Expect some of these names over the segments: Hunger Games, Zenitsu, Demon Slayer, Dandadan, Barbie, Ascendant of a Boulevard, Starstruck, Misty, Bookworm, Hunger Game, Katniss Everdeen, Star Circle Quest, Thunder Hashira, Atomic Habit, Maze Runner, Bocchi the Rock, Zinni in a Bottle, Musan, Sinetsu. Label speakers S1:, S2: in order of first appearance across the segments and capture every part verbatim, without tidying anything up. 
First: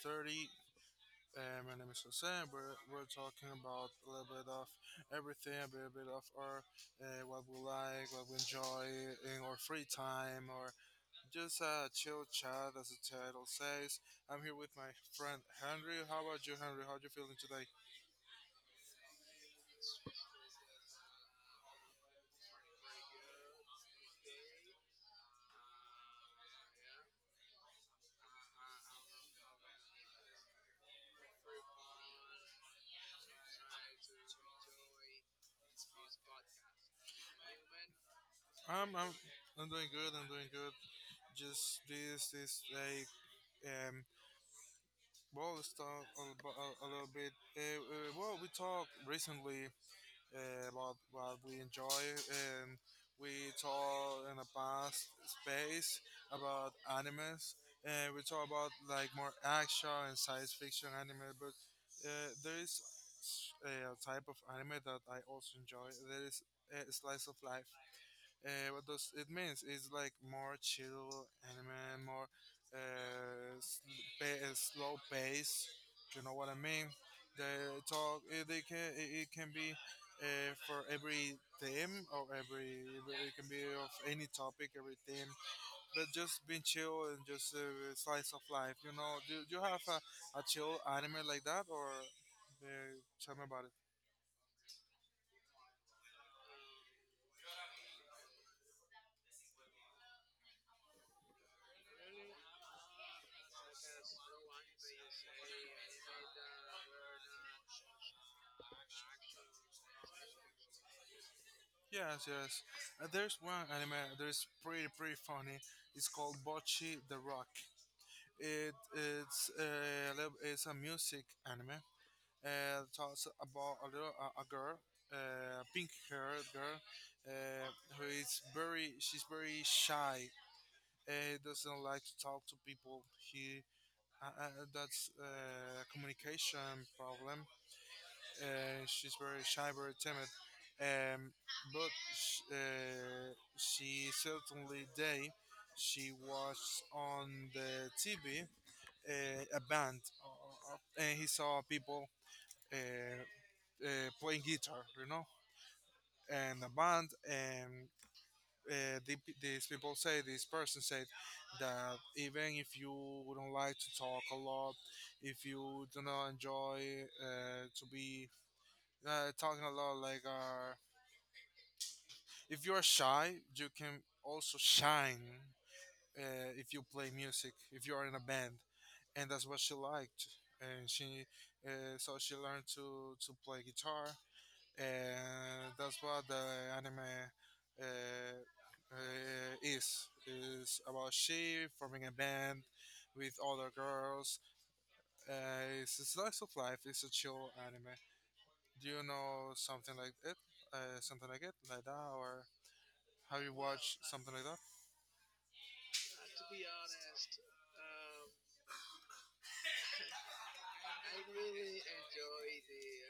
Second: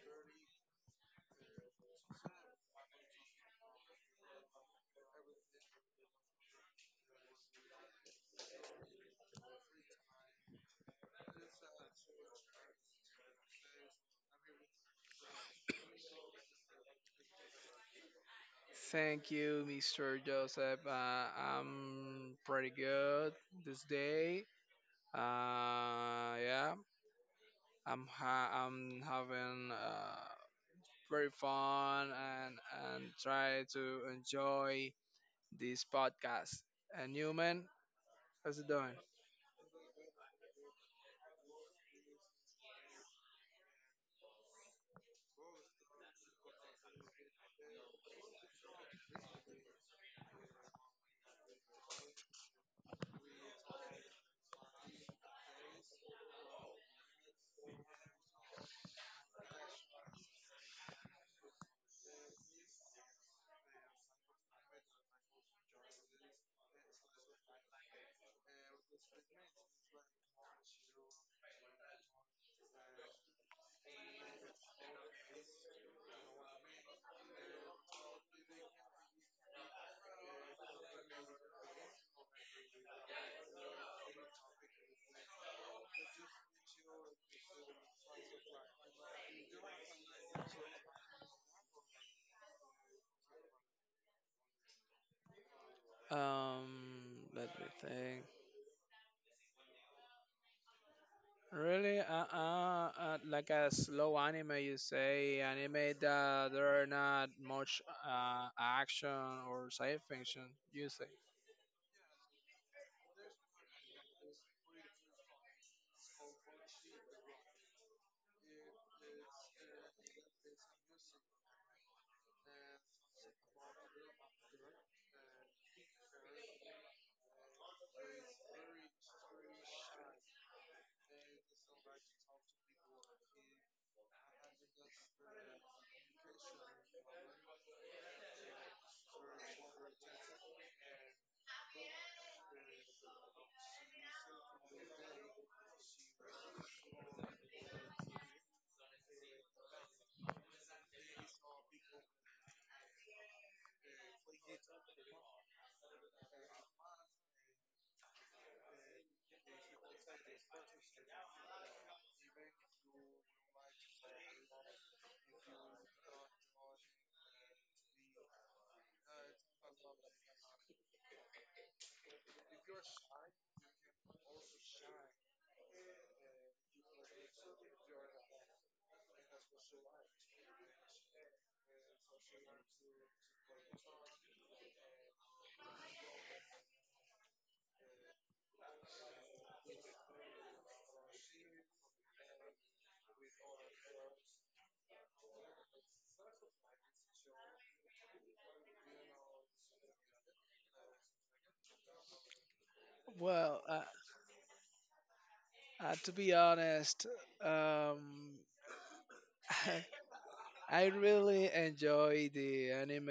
S1: 30. Uh, my name is Jose. And We're, we're talking about a little bit of everything, a little bit of our uh, what we like, what we enjoy in our free time, or just a chill chat, as the title says. I'm here with my friend Henry. How about you, Henry? How are you feeling today?
S2: Thank you, mister Joseph. Uh, I'm pretty good this day. Uh, yeah, I'm ha I'm having uh, very fun and and try to enjoy this podcast. And you, man, how's it
S1: I'm,
S2: doing?
S1: I'm, I'm doing good. I'm doing good. Just this this day. Um, Well, let's talk a, bu- a, a little bit. Uh, uh, well, we talked recently uh, about what we enjoy, and we talked in the past space about animes, and we talk about like more action and science fiction anime. But uh, there is s- a type of anime that I also enjoy. There is uh, slice of life. Uh, what does it means? It's like more chill anime, more uh, sl- pa- uh, slow pace. You know what I mean? The talk it, they can it, it can be uh, for every theme or every it can be of any topic, every theme. But just being chill and just uh, slice of life. You know? Do, do you have a, a chill anime like that, or uh, tell me about it?
S2: Um, Let me think. Really? Uh, uh, uh, like a slow anime, you say? Anime that there are not much uh, action or science fiction, you say?
S1: Yes, yes. Uh, there's one anime that is pretty, pretty funny. It's called Bocchi the Rock. It it's uh, a little- it's a music anime. Uh, it talks about a little a, a girl, uh, pink-haired girl, uh, who is very she's very shy. Uh, doesn't like to talk to people. He uh, uh, that's uh, communication problem. Uh, she's very shy, very timid, um, but sh- uh, she certainly day she watched on the T V uh, a band, uh, uh, and he saw people uh, uh, playing guitar, you know, and a band, and uh, the, these people say, this person said that even if you don't like to talk a lot, if you do not enjoy uh, to be uh, talking a lot, like uh, if you are shy, you can also shine uh, if you play music, if you are in a band, and that's what she liked. And she, uh, so she learned to to play guitar, and that's what the anime uh, uh, is is about: she forming a band with other girls. Uh, it's a slice of life. It's a chill anime. Do you know something like it? Uh, something like it, like that, or have you
S2: Well, uh,
S1: watched something like that?
S2: uh, to be honest, um, I really enjoy the anime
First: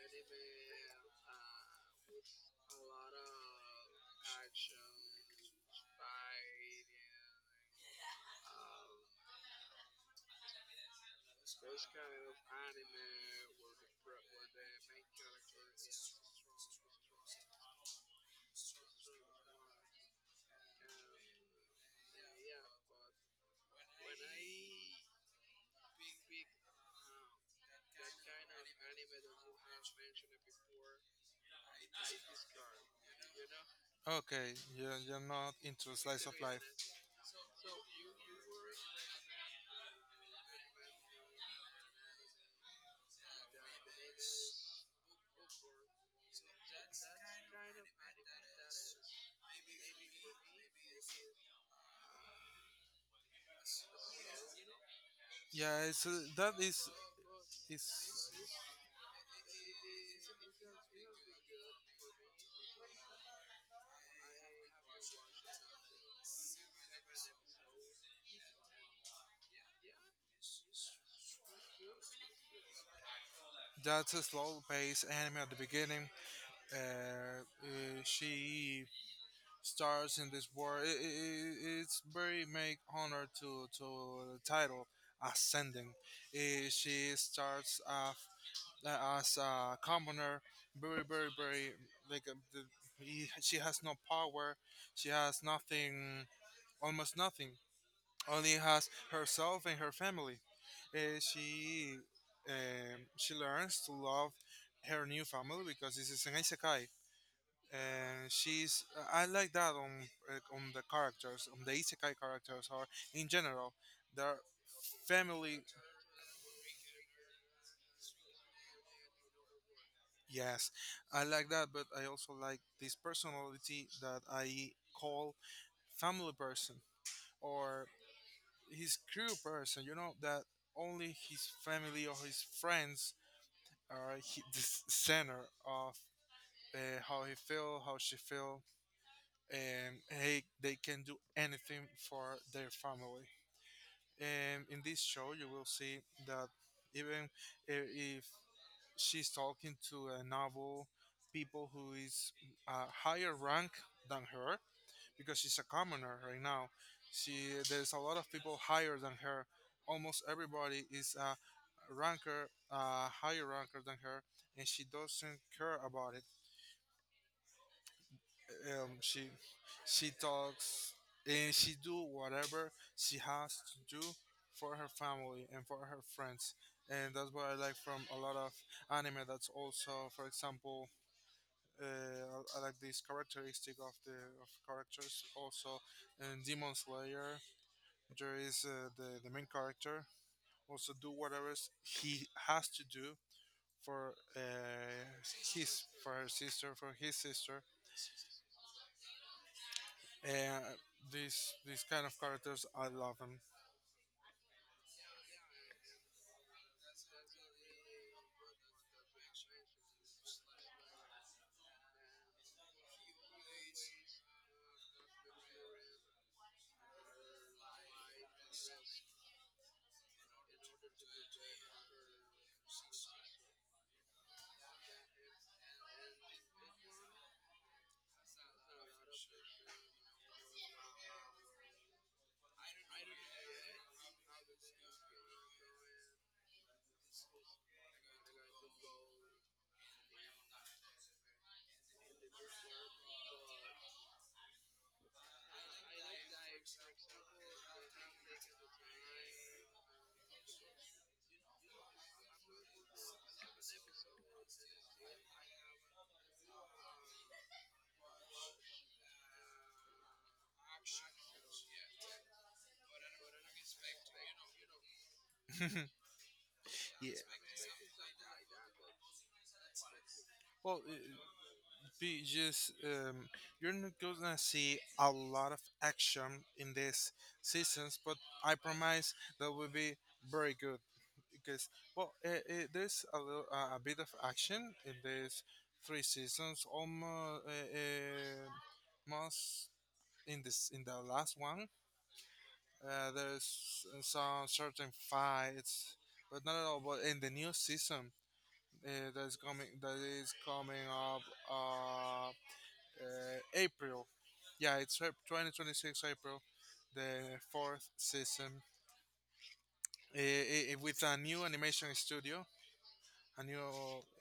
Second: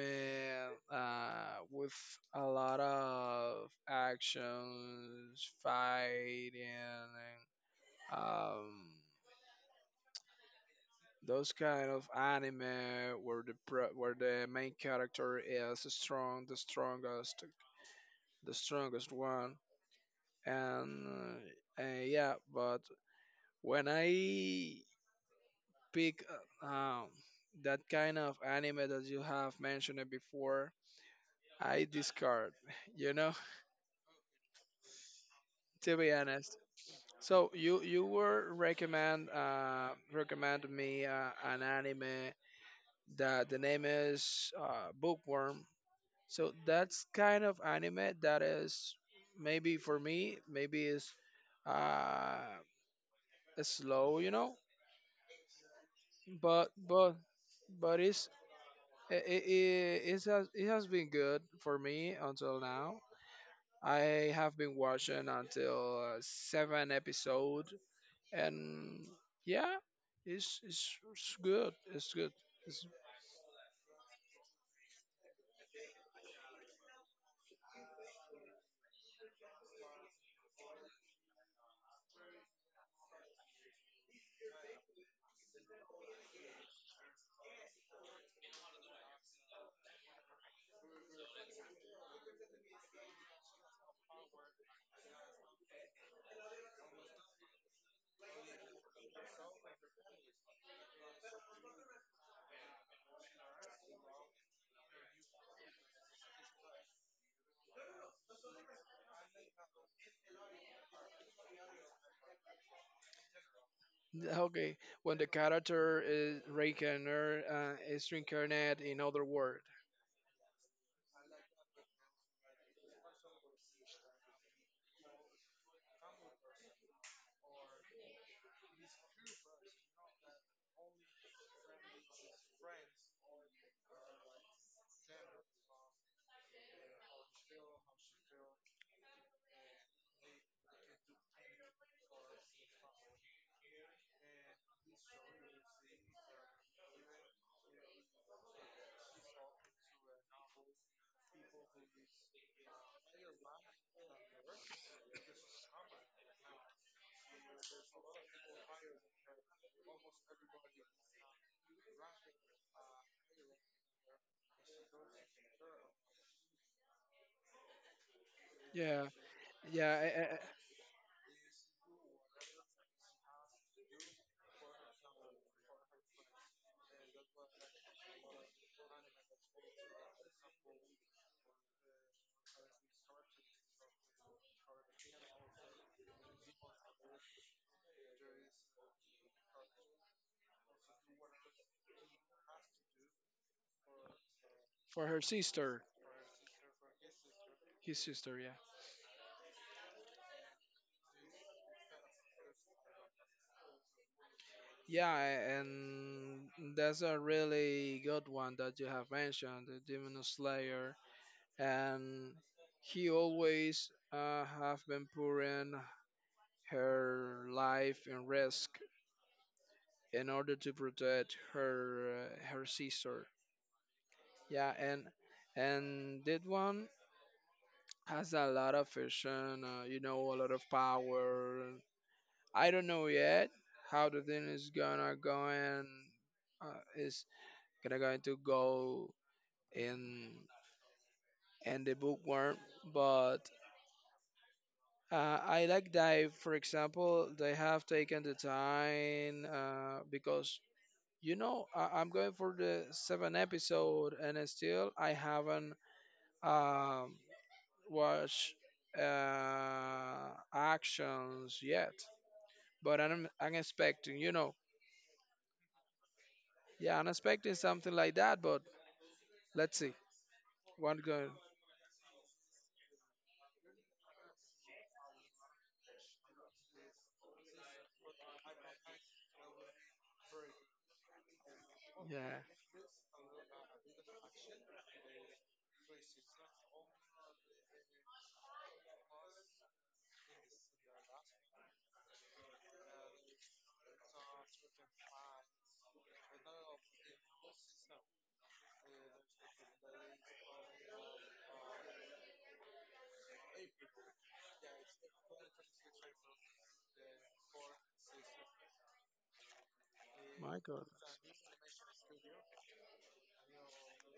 S2: uh, with a lot of actions, fighting, and um, those kind of anime where the pro- where the main character is strong, the strongest, the strongest one, and uh, yeah. But when I pick uh, um, that kind of anime that you have mentioned it before, I discard. You know,
S1: Okay, you're, you're not into
S2: to be
S1: slice of
S2: honest.
S1: life.
S2: So you you were recommend uh, recommend me uh, an anime that the name is uh, Bookworm. So that's kind of anime that is maybe for me, maybe is uh slow, you know.
S1: Yeah, it's a, that
S2: But
S1: is
S2: but but it's
S1: is
S2: it, it, it has it has been good for me until now. I have been watching until uh, seven episode, and yeah, it's it's, it's good. It's good. It's,
S1: that's a slow paced anime at the beginning. Uh, uh, she stars in this war. I i i- it's very make honor to to the title ascending. Uh, she starts off uh, as a commoner, very, very, very like uh, the, he, she has no power. She has nothing, almost nothing, only has herself and her family. Uh, she um, she learns to love her new family, because this is an isekai, and she's I like that on uh, on the characters, on the isekai characters or in general their
S2: okay, when the
S1: family.
S2: character is reincarnated, uh, is reincarnated in other world.
S1: Yes, I like that, but I also like this personality that I call family person or his crew person. You know that only his family or his friends uh, he, the s- center of uh, how he feel, how she feel, and hey, they can do anything for their family. And in this show, you will see that even i- if she's talking to a noble people who is a higher rank than her, because she's a commoner right now. She There's a lot of people higher than her. Almost everybody is a ranker, uh, higher ranker than her, and she doesn't care about it, um,
S2: Yeah,
S1: she
S2: yeah,
S1: she
S2: I, I,
S1: talks and she do whatever she has to do for her family and for her friends, and that's what I like from a lot of anime. That's also, for example, uh, I like this characteristic of the of characters. Also, in Demon Slayer, there is uh, the the main character also do whatever s- he has to do for uh,
S2: for her
S1: his
S2: sister,
S1: for her sister for his sister.
S2: his sister. Yeah,
S1: And these these kind of characters, I love them.
S2: yeah, and that's a really good one that you have mentioned, the Demon Slayer, and he always uh, have been putting her life in risk in order to protect her uh, her sister. Yeah, and and that one has a lot of vision, uh, you know, a lot of power, I don't know yet how the thing is gonna go and uh, is gonna going to go in in the bookworm, but uh, I like that. For example, they have taken the time uh, because you know I, I'm going for the seventh episode and I still I haven't um, watched uh, actions yet. But I'm I'm expecting, you know, yeah, I'm
S1: Yeah.
S2: expecting something like that, but let's see.
S1: Well, uh,
S2: One good.
S1: be just um, you're not gonna see a lot of action in these seasons, but I promise that will be very good, because well, uh,
S2: Yeah.
S1: uh, there's a little uh, a bit of action in these three seasons, almost, uh, uh, most in this in the last one. Uh, there's some certain fights, but not at all. But in the new season uh, that's coming, that is coming up uh, uh, April. Yeah, it's Ap- twenty twenty-six April, the fourth season uh,
S2: My
S1: uh, uh,
S2: God.
S1: with a new animation studio. A new,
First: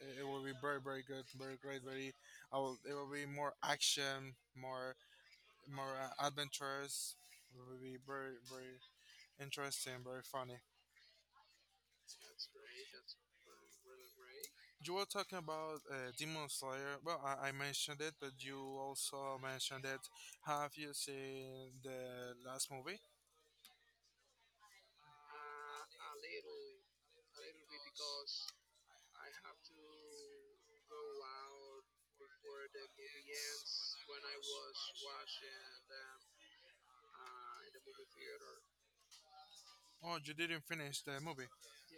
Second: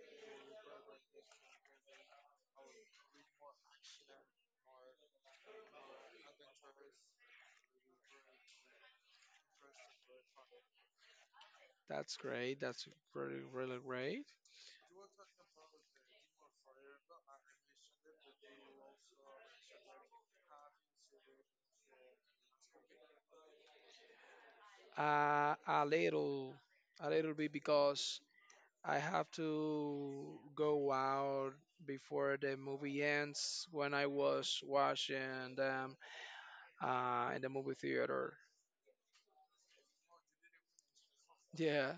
S1: it it will be very, very good, very great, very. I will, it will be more action, more, more uh, adventures. It will be very, very interesting, very funny.
S2: That's great. That's really, really great.
S1: You were talking about uh, Demon Slayer. Well, I, I mentioned it, but you also mentioned it. Have you seen the last movie?
S2: Uh, a little, a little bit because I have to go out before the movie ends when I was watching them uh, in the movie theater.
S1: Oh, you didn't finish the movie.
S2: Yeah.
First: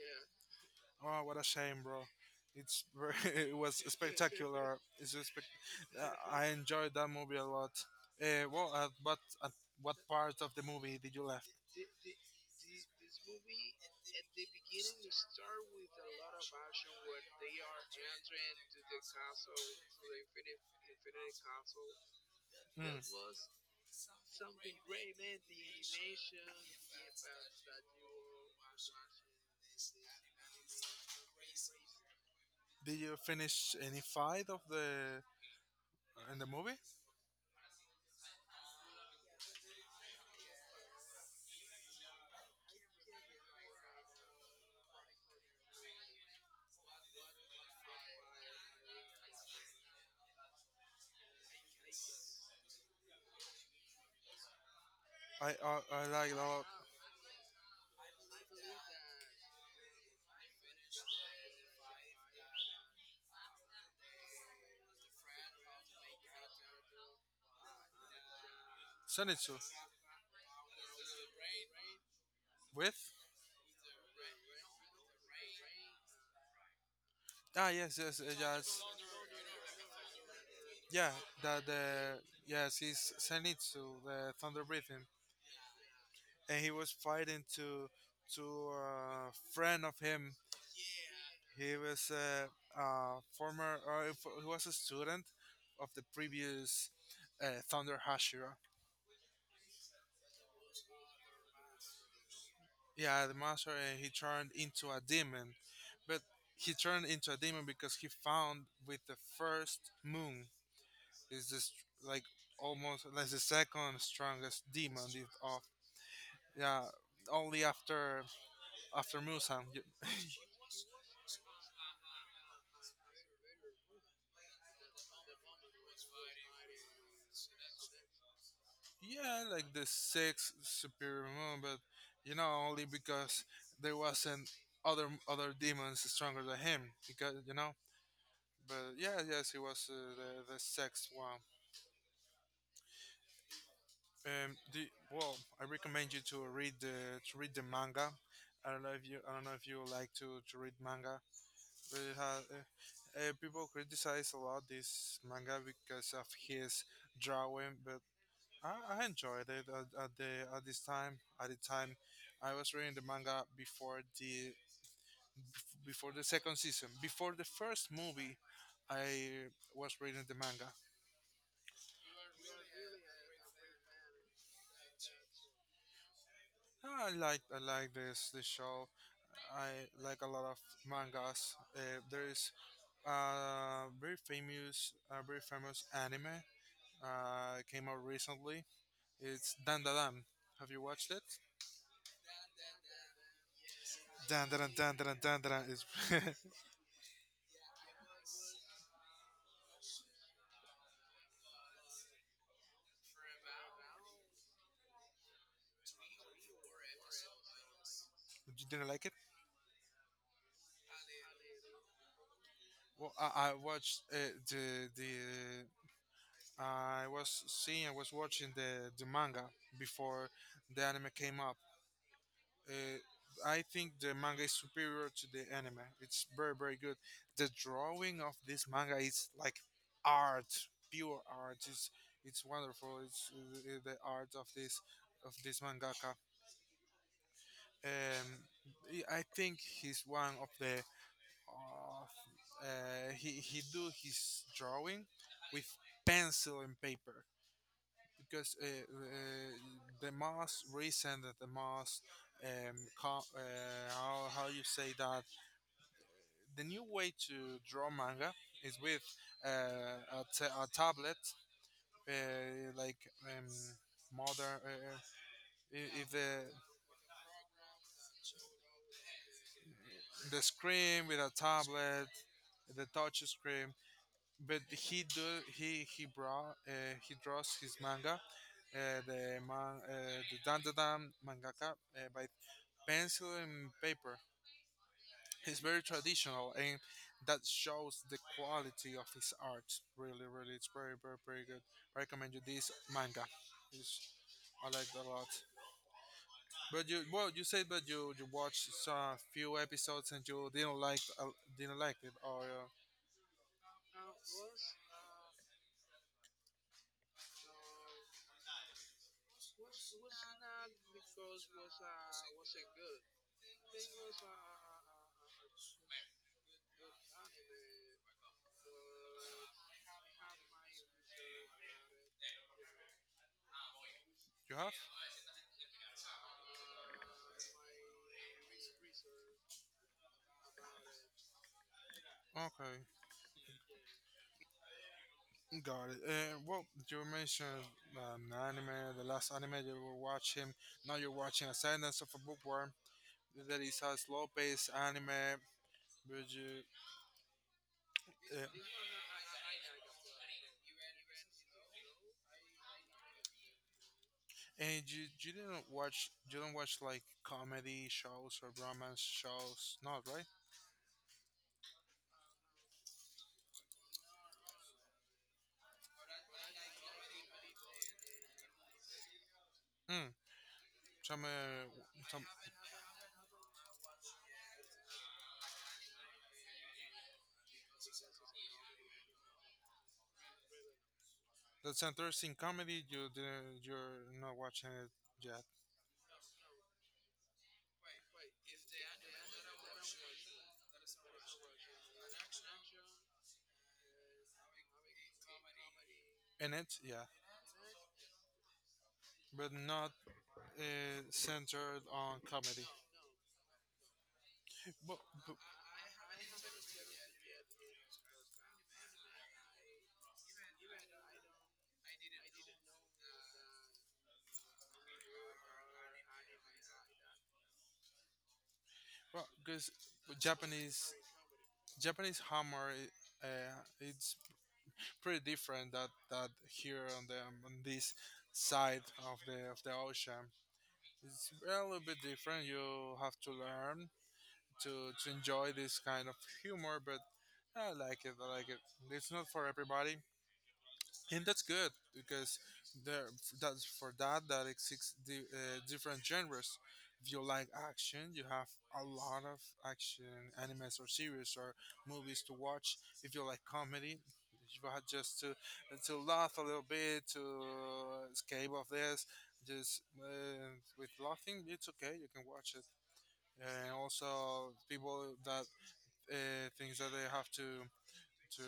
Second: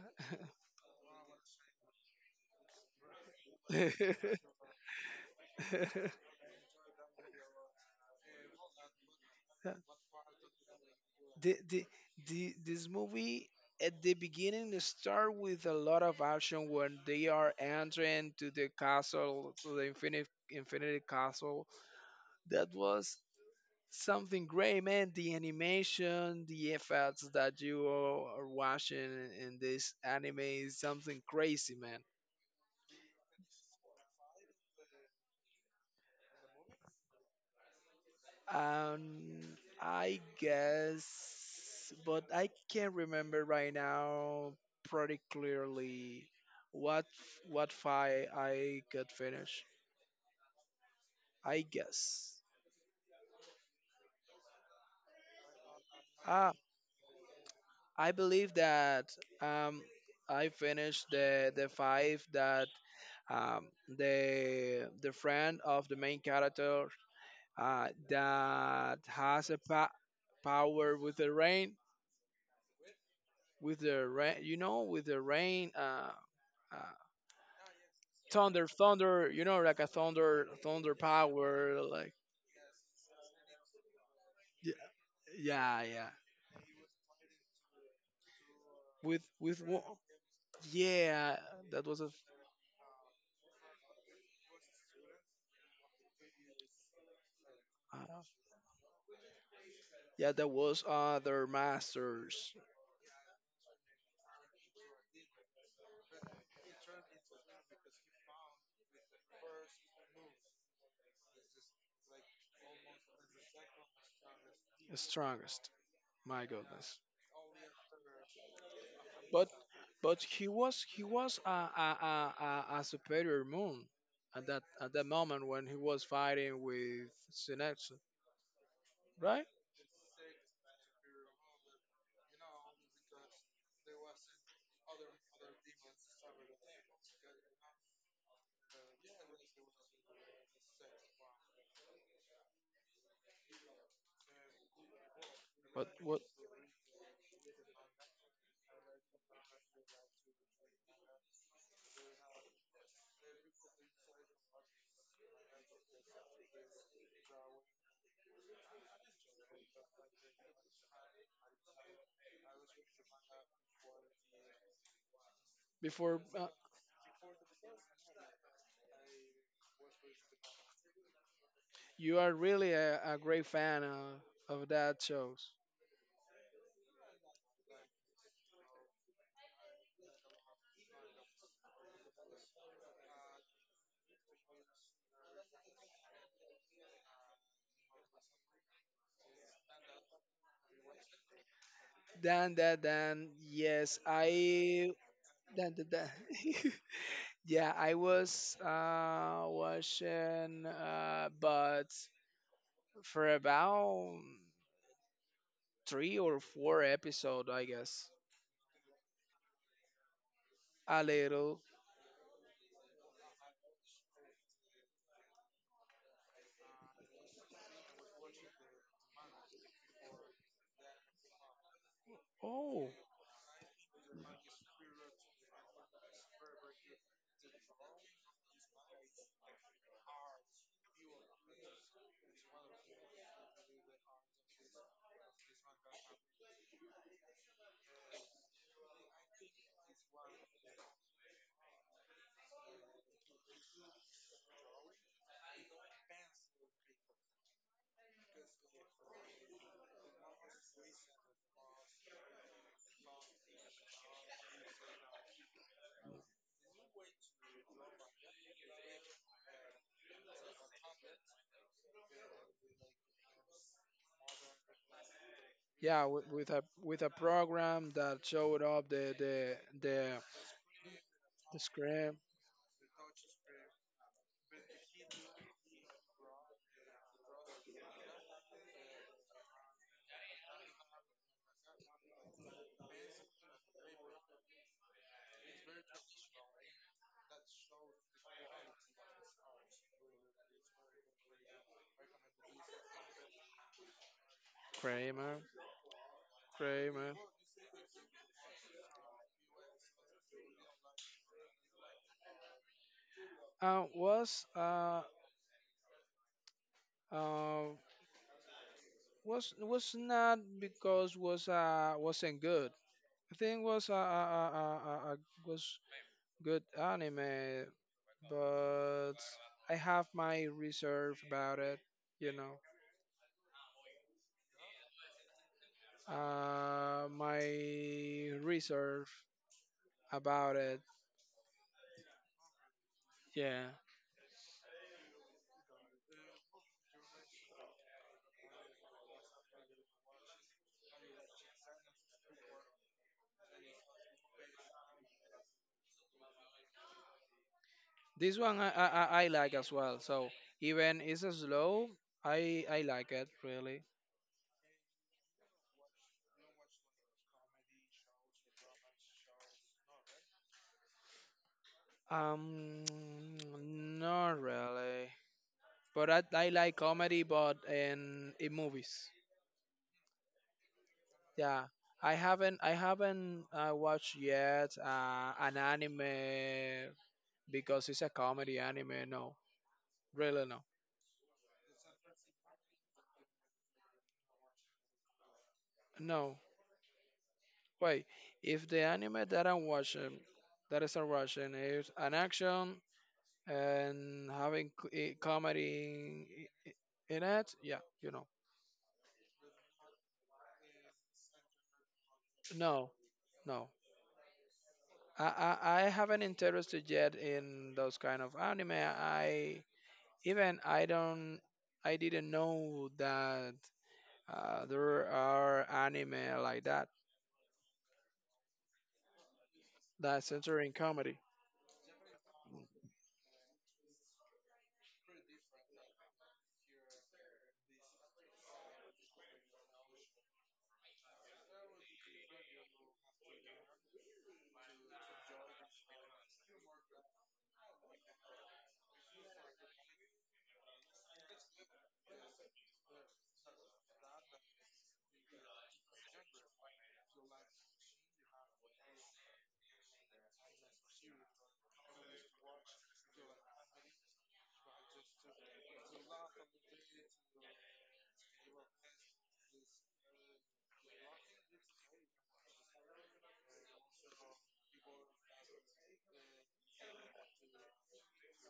S1: Oh, what a shame, bro. It's very, it was spectacular. It's just spec- uh, I enjoyed that movie a lot. Uh, well, at what at what part of the movie did you left?
S2: the the, the this movie at the beginning, they start with a lot of action when they are entering to the castle, to the infinite infinity castle. That
S1: Mm.
S2: was something great, man. The animation, the effects that you are are watching in in this anime is something crazy.
S1: Did you finish any fight of the in the movie?
S2: Um, I guess, but I can't remember right now pretty clearly what what fight I got finished. I guess.
S1: I I, I like a
S2: Ah,
S1: lot.
S2: I believe that um I finished the the five that um the the friend of the main character uh that has
S1: Zenitsu
S2: a pa- power with the rain,
S1: with
S2: with the rain you know with the rain uh uh,
S1: Ah, yes, yes, uh,
S2: thunder,
S1: yes.
S2: thunder, you know, like a thunder, thunder
S1: Yeah, that
S2: power, like
S1: the Yes, he's Zenitsu, the Thunder
S2: y-
S1: Breathing,
S2: yeah, yeah.
S1: and he was fighting to to
S2: With
S1: a
S2: with
S1: friend
S2: wo-
S1: of him.
S2: yeah,
S1: He
S2: that was a
S1: was a, a former, or if- he was a student of the previous uh, Thunder
S2: uh,
S1: Hashira.
S2: yeah, that was uh, their master's
S1: Yeah, the master, and he turned into a demon, but he turned into a demon because he found with the first moon is this like almost like the second strongest demon of.
S2: strongest. My
S1: Yeah,
S2: goodness,
S1: only after after
S2: but
S1: Musan. Y-
S2: but he was he was a a, a, a a superior moon at that at that moment when he was fighting with Sinetsu, right?
S1: Yeah, like the sixth superior moon, but you know only because there wasn't other other demons stronger than him. Because you know, but yeah, yes, he was uh, the the sixth one. Um, the, well, I
S2: But
S1: recommend you
S2: what
S1: to read the to read the manga. I don't know if you I don't know if you like to, to read manga. But it has, uh, uh, people criticize a lot this manga because of his drawing, but I, I enjoyed it at, at the at this time. At the time, I was reading the manga before the before
S2: before
S1: the
S2: uh,
S1: second season. Before the first movie, I was reading the manga.
S2: you are really a, a great fan uh, of that show.
S1: I like I like this this show. I like a lot of mangas. Uh, there is a very famous a very famous anime uh, came out recently. It's Dandadan. Have you watched it?
S2: Dan, Dan, Dan. Yes,
S1: Dandadan
S2: I.
S1: Dandadan Dandadan
S2: Dan,
S1: is.
S2: Dan, Dan.
S1: You
S2: Yeah, I was uh, watching, uh, but for about three or four episodes, I guess.
S1: didn't like it?
S2: A little.
S1: Well, I, I watched uh, the the I was seeing I was watching the the manga before the anime came up.
S2: Oh,
S1: Uh, I think the manga is superior to the anime. It's very very good. The drawing of this manga is like art, pure art. It's it's wonderful. It's uh, the art of this of this mangaka. Um, I I think he's one of the Uh, uh, he he do his drawing with pencil and paper, because uh, uh, the most recent the most um, co- uh, how, how you say that, the new way to draw manga is with uh, a, t- a tablet uh, like um, modern, uh, i-
S2: yeah,
S1: if
S2: with,
S1: the
S2: with a with a program that showed up the the the
S1: the screen with a
S2: the
S1: tablet,
S2: scram
S1: the touch screen. But he do he he brought uh, he draws his manga uh, the man uh, the Dandadan mangaka uh, by pencil and paper. He's very traditional, and that shows the quality of his art. Really, really, it's very, very, very good. I recommend you this manga. It's, I liked a lot.
S2: Kramer.
S1: But you
S2: Kramer.
S1: well, you said that you you watched a few episodes and you didn't like uh, didn't like it, or uh,
S2: Uh, was uh uh was was not because was uh wasn't good. I think was a, a, a, a, a was good anime, but I have my reserve about it. You know,
S1: you have
S2: uh, my reserve about it.
S1: okay.
S2: Yeah,
S1: Got it. And well, you mentioned um, anime, the last anime you were watching. Now you're watching A Sentence of a Bookworm. That is a slow-paced anime. But you
S2: this
S1: uh,
S2: one I, I, I I like as well. So even it's a slow, I I like it really.
S1: and you, you didn't watch you don't watch like comedy shows or romance shows, not right?
S2: Um, Not really. But I, I like comedy, but in in movies.
S1: Hmm. Some, uh,
S2: Yeah, I
S1: some
S2: haven't I haven't uh, watched yet uh, an anime because it's a comedy anime. No, really no.
S1: that's interesting comedy. You didn't you're not watching it yet.
S2: No, wait. If the anime that I'm watching, that is a Russian, is an action and having c- i- comedy
S1: In
S2: in
S1: it, yeah,
S2: in- in it, yeah, you know.
S1: but not uh, centered on comedy.
S2: No, no.
S1: But,
S2: I, I I haven't interested yet in those kind of anime. I even I don't I didn't know that Uh, there are anime like that,
S1: well, because
S2: that centering
S1: Japanese
S2: comedy.
S1: Japanese hammer, i- uh, it's pretty different that that here on the um, on this side of the of the ocean. It's a little bit different. You have to learn to to enjoy this kind of humor, but I like it. I like it. It's not for everybody, and that's good because there that's for that that exists di- uh, different genres. If you like action, you have a lot of action animes or series or movies to watch. If you like comedy, you have just to to laugh a little bit, to escape of this, just uh, with laughing it's okay, you can watch it. And also people that uh, thinks that they have to to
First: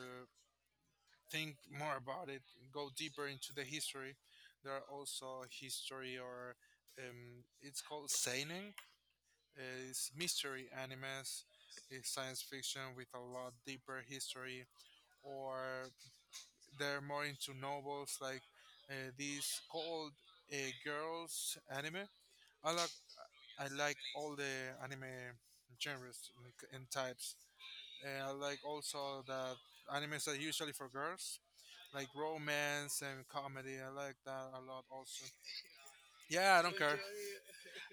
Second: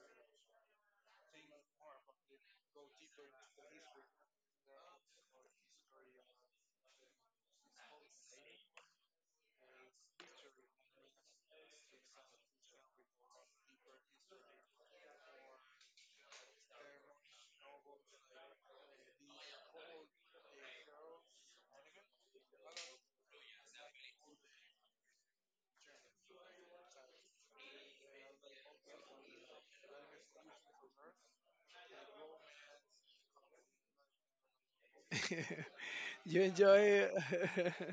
S1: think more about it, go deeper into the history. There are also history or um, it's called seinen. Uh, it's mystery animes. It's science fiction with a lot deeper history, or they're more into novels like uh, these called uh, girls anime. I like I like all the anime genres and types. Uh, I like also that animes are usually for girls, like romance and comedy. I like that a lot also.
S2: You
S1: Yeah, I don't care.
S2: enjoy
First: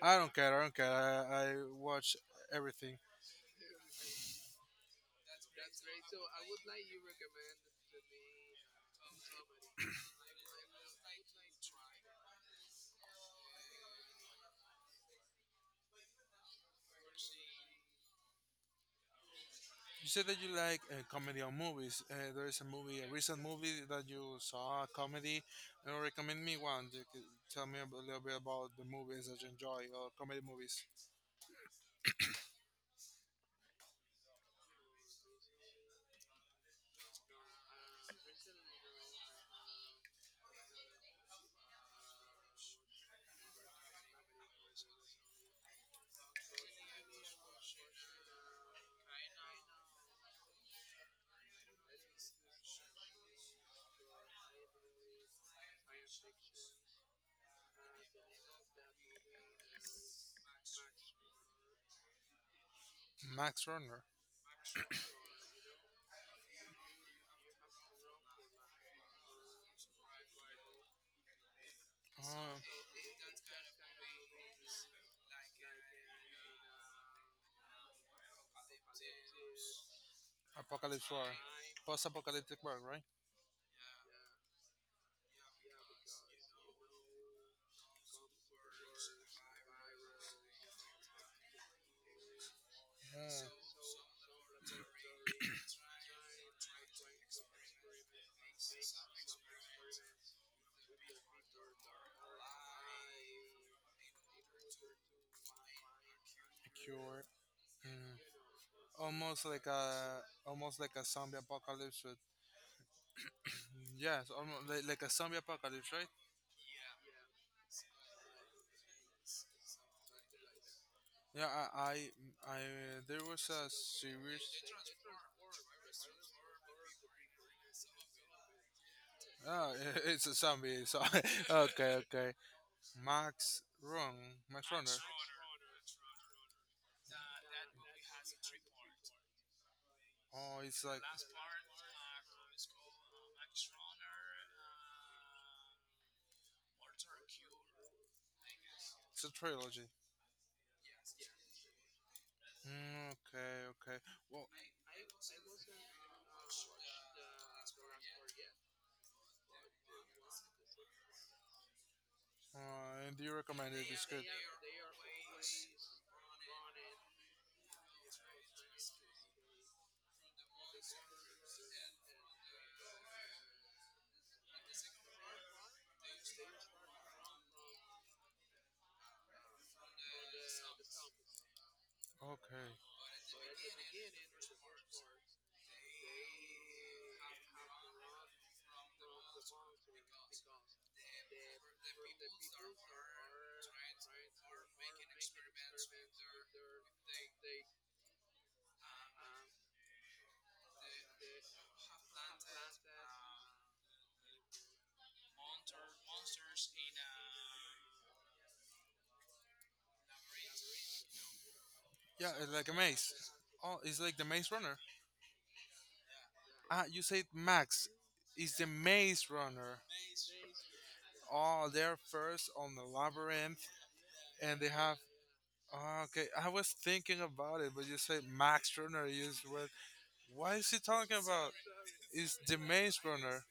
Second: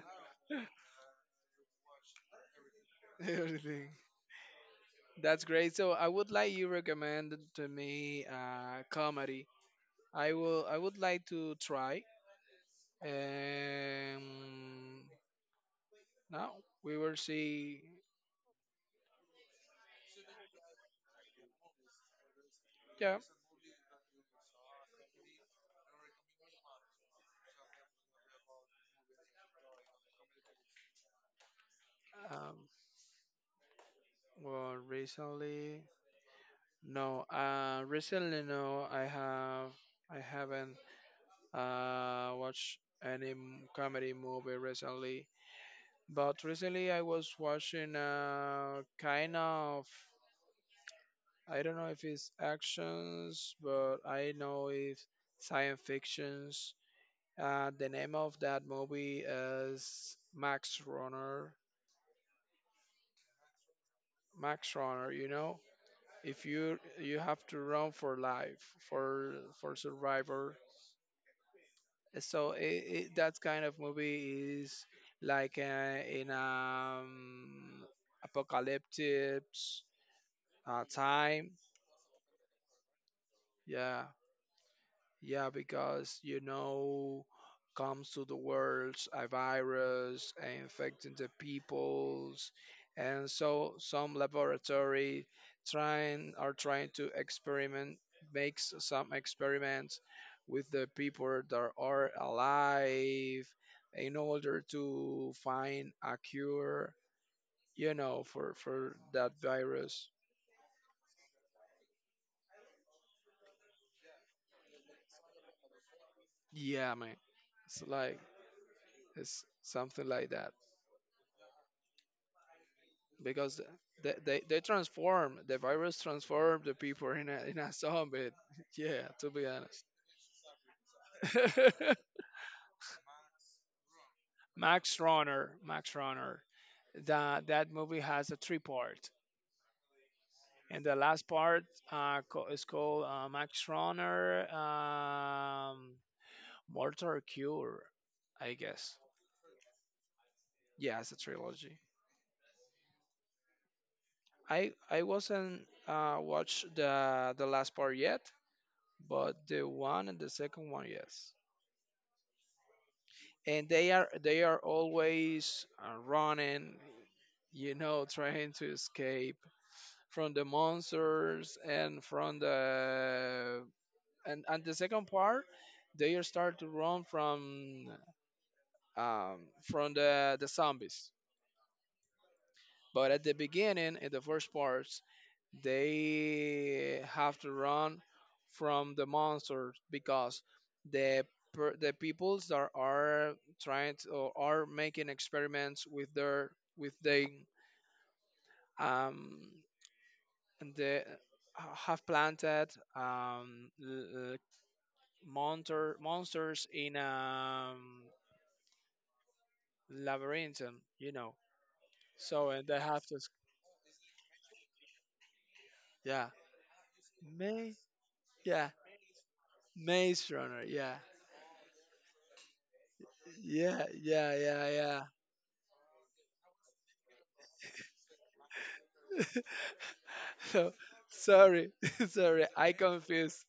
S1: I don't care. I don't care. I, I watch everything.
S2: everything. That's great. So I would like you recommend to me uh, comedy. I will. I would like to try. Um, Now we will see.
S1: You said that you like uh, comedy or movies. Uh, there is a movie, a
S2: Yeah.
S1: recent movie that you saw, a comedy, and recommend me one. You could tell me a little bit about the movies that you enjoy, or comedy movies.
S2: Um, well, recently, no. Uh, recently, no. I have. I haven't uh, watch any m- comedy movie recently. But recently I was watching a kind of, I don't know if it's actions, but I know it's science fictions. Uh, the name of that movie is Max Runner.
S1: Max Runner.
S2: Max Runner, you know, if you you have to run for life for for survivor, so
S1: Oh,
S2: it, it, that kind of movie is like uh, in um apocalyptic uh,
S1: Apocalypse War.
S2: time.
S1: Post-apocalyptic world, right?
S2: Yeah, yeah, because you know, comes to the world a virus and infecting the peoples, and
S1: Yeah.
S2: so some laboratory trying are trying to experiment, makes some experiments with the people that are alive in order to find a
S1: The
S2: cure,
S1: Cure.
S2: you
S1: Mm.
S2: know, for for that
S1: Almost like
S2: virus.
S1: a almost like a zombie apocalypse with. Yes, almost like, like a zombie apocalypse, right?
S2: Yeah, man, it's like it's something like that.
S1: Yeah, I, I, I uh, there was
S2: Because
S1: a
S2: they,
S1: series.
S2: they, they transform the virus transform the people in a, in a zombie. Yeah, to be
S1: Oh,
S2: honest.
S1: it's a zombie. So okay, okay. Max Run, Max Runner.
S2: Max Runner. Max runner that that movie has a three part.
S1: Oh, it's
S2: And the
S1: like
S2: last part uh, co- is called uh, Max Runner um, Mortar Cure, I guess.
S1: it's a trilogy.
S2: Yeah, it's a trilogy.
S1: Mm, okay, okay. Well,
S2: I i wasn't uh, watched the the last part yet, but the one and the second one, yes.
S1: uh, and do you
S2: And
S1: recommend it?
S2: they
S1: It's
S2: are
S1: good.
S2: they are always uh, running, you know, trying to escape from the monsters, and from the and and the second part, they start to run from um from the the zombies.
S1: Okay.
S2: But at the beginning, in the first part, they have to run from the monsters, because the per, the peoples that are trying to, or are making experiments with their with they um they have planted um l- l- monster monsters in um labyrinth, you know,
S1: Yeah,
S2: so
S1: it's like
S2: and
S1: a
S2: they have
S1: maze.
S2: to.
S1: Oh, it's like the Maze Runner.
S2: Yeah,
S1: Ah, you said
S2: maze.
S1: Max is the
S2: Yeah,
S1: Maze Runner.
S2: Maze Runner. Yeah,
S1: Oh, they're first on the labyrinth,
S2: yeah, yeah,
S1: and they have.
S2: yeah,
S1: Ah, okay, I was thinking about it, but you said Max Runner. You
S2: yeah.
S1: just went, what is
S2: So,
S1: he talking about?
S2: sorry.
S1: It's
S2: Sorry,
S1: the
S2: I
S1: Maze Runner.
S2: confused.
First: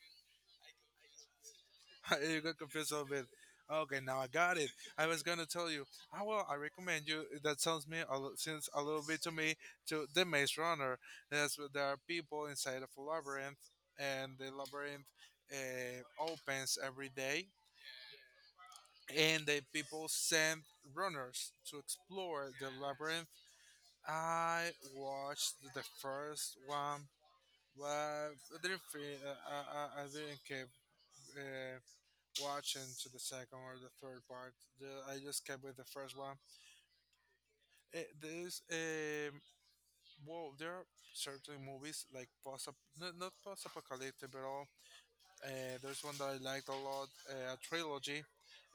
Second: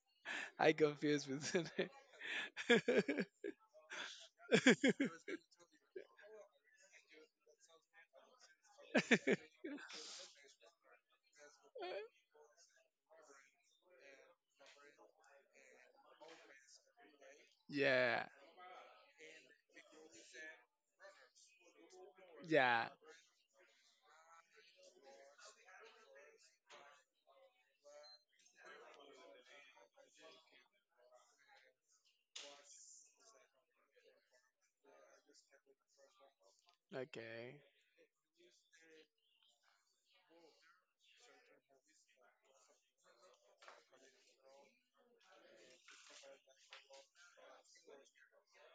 S2: I confused with the
S1: you got confused a little bit.
S2: name.
S1: Okay, now I got it. I was gonna tell you. Ah, well, I recommend you. That sounds me a, li- since a little bit to me to the Maze Runner. That's where there are people inside of a labyrinth, and the labyrinth uh, opens every day,
S2: Yeah,
S1: and the people send runners to explore the
S2: yeah,
S1: labyrinth. I watched the first one, but I didn't feel, uh, I, I I didn't care. Uh, watching to the second or the third part. The, I just kept with the first one.
S2: okay.
S1: Eh, there's um, well, there are certain movies like post, not, not post apocalyptic, but all. Uh, there's one that I liked a lot, uh, a trilogy,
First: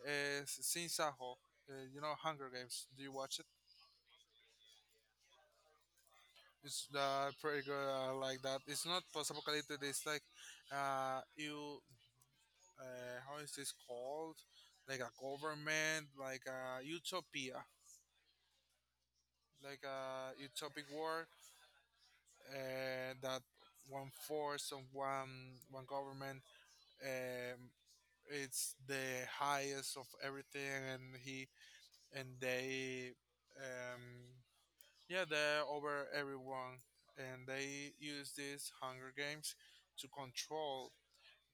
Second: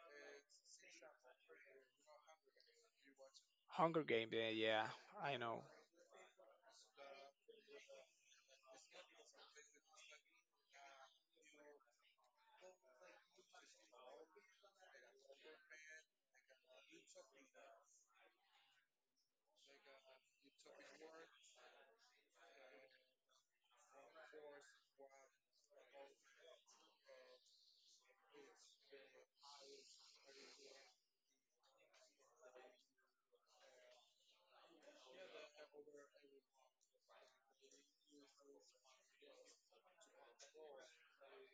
S1: uh, Sin Saho. Uh, you know, Hunger Games. Do you watch it?
S2: Hunger Game, yeah, yeah, I know.
S1: It's uh, pretty good. I like that. It's not post apocalyptic. It's like uh, you uh, how is this called? Like a government, like a utopia, like a utopic world, uh, that one force of one one government, um, it's the highest of everything, and he and they, um, yeah, they're over everyone, and they use these hunger games to control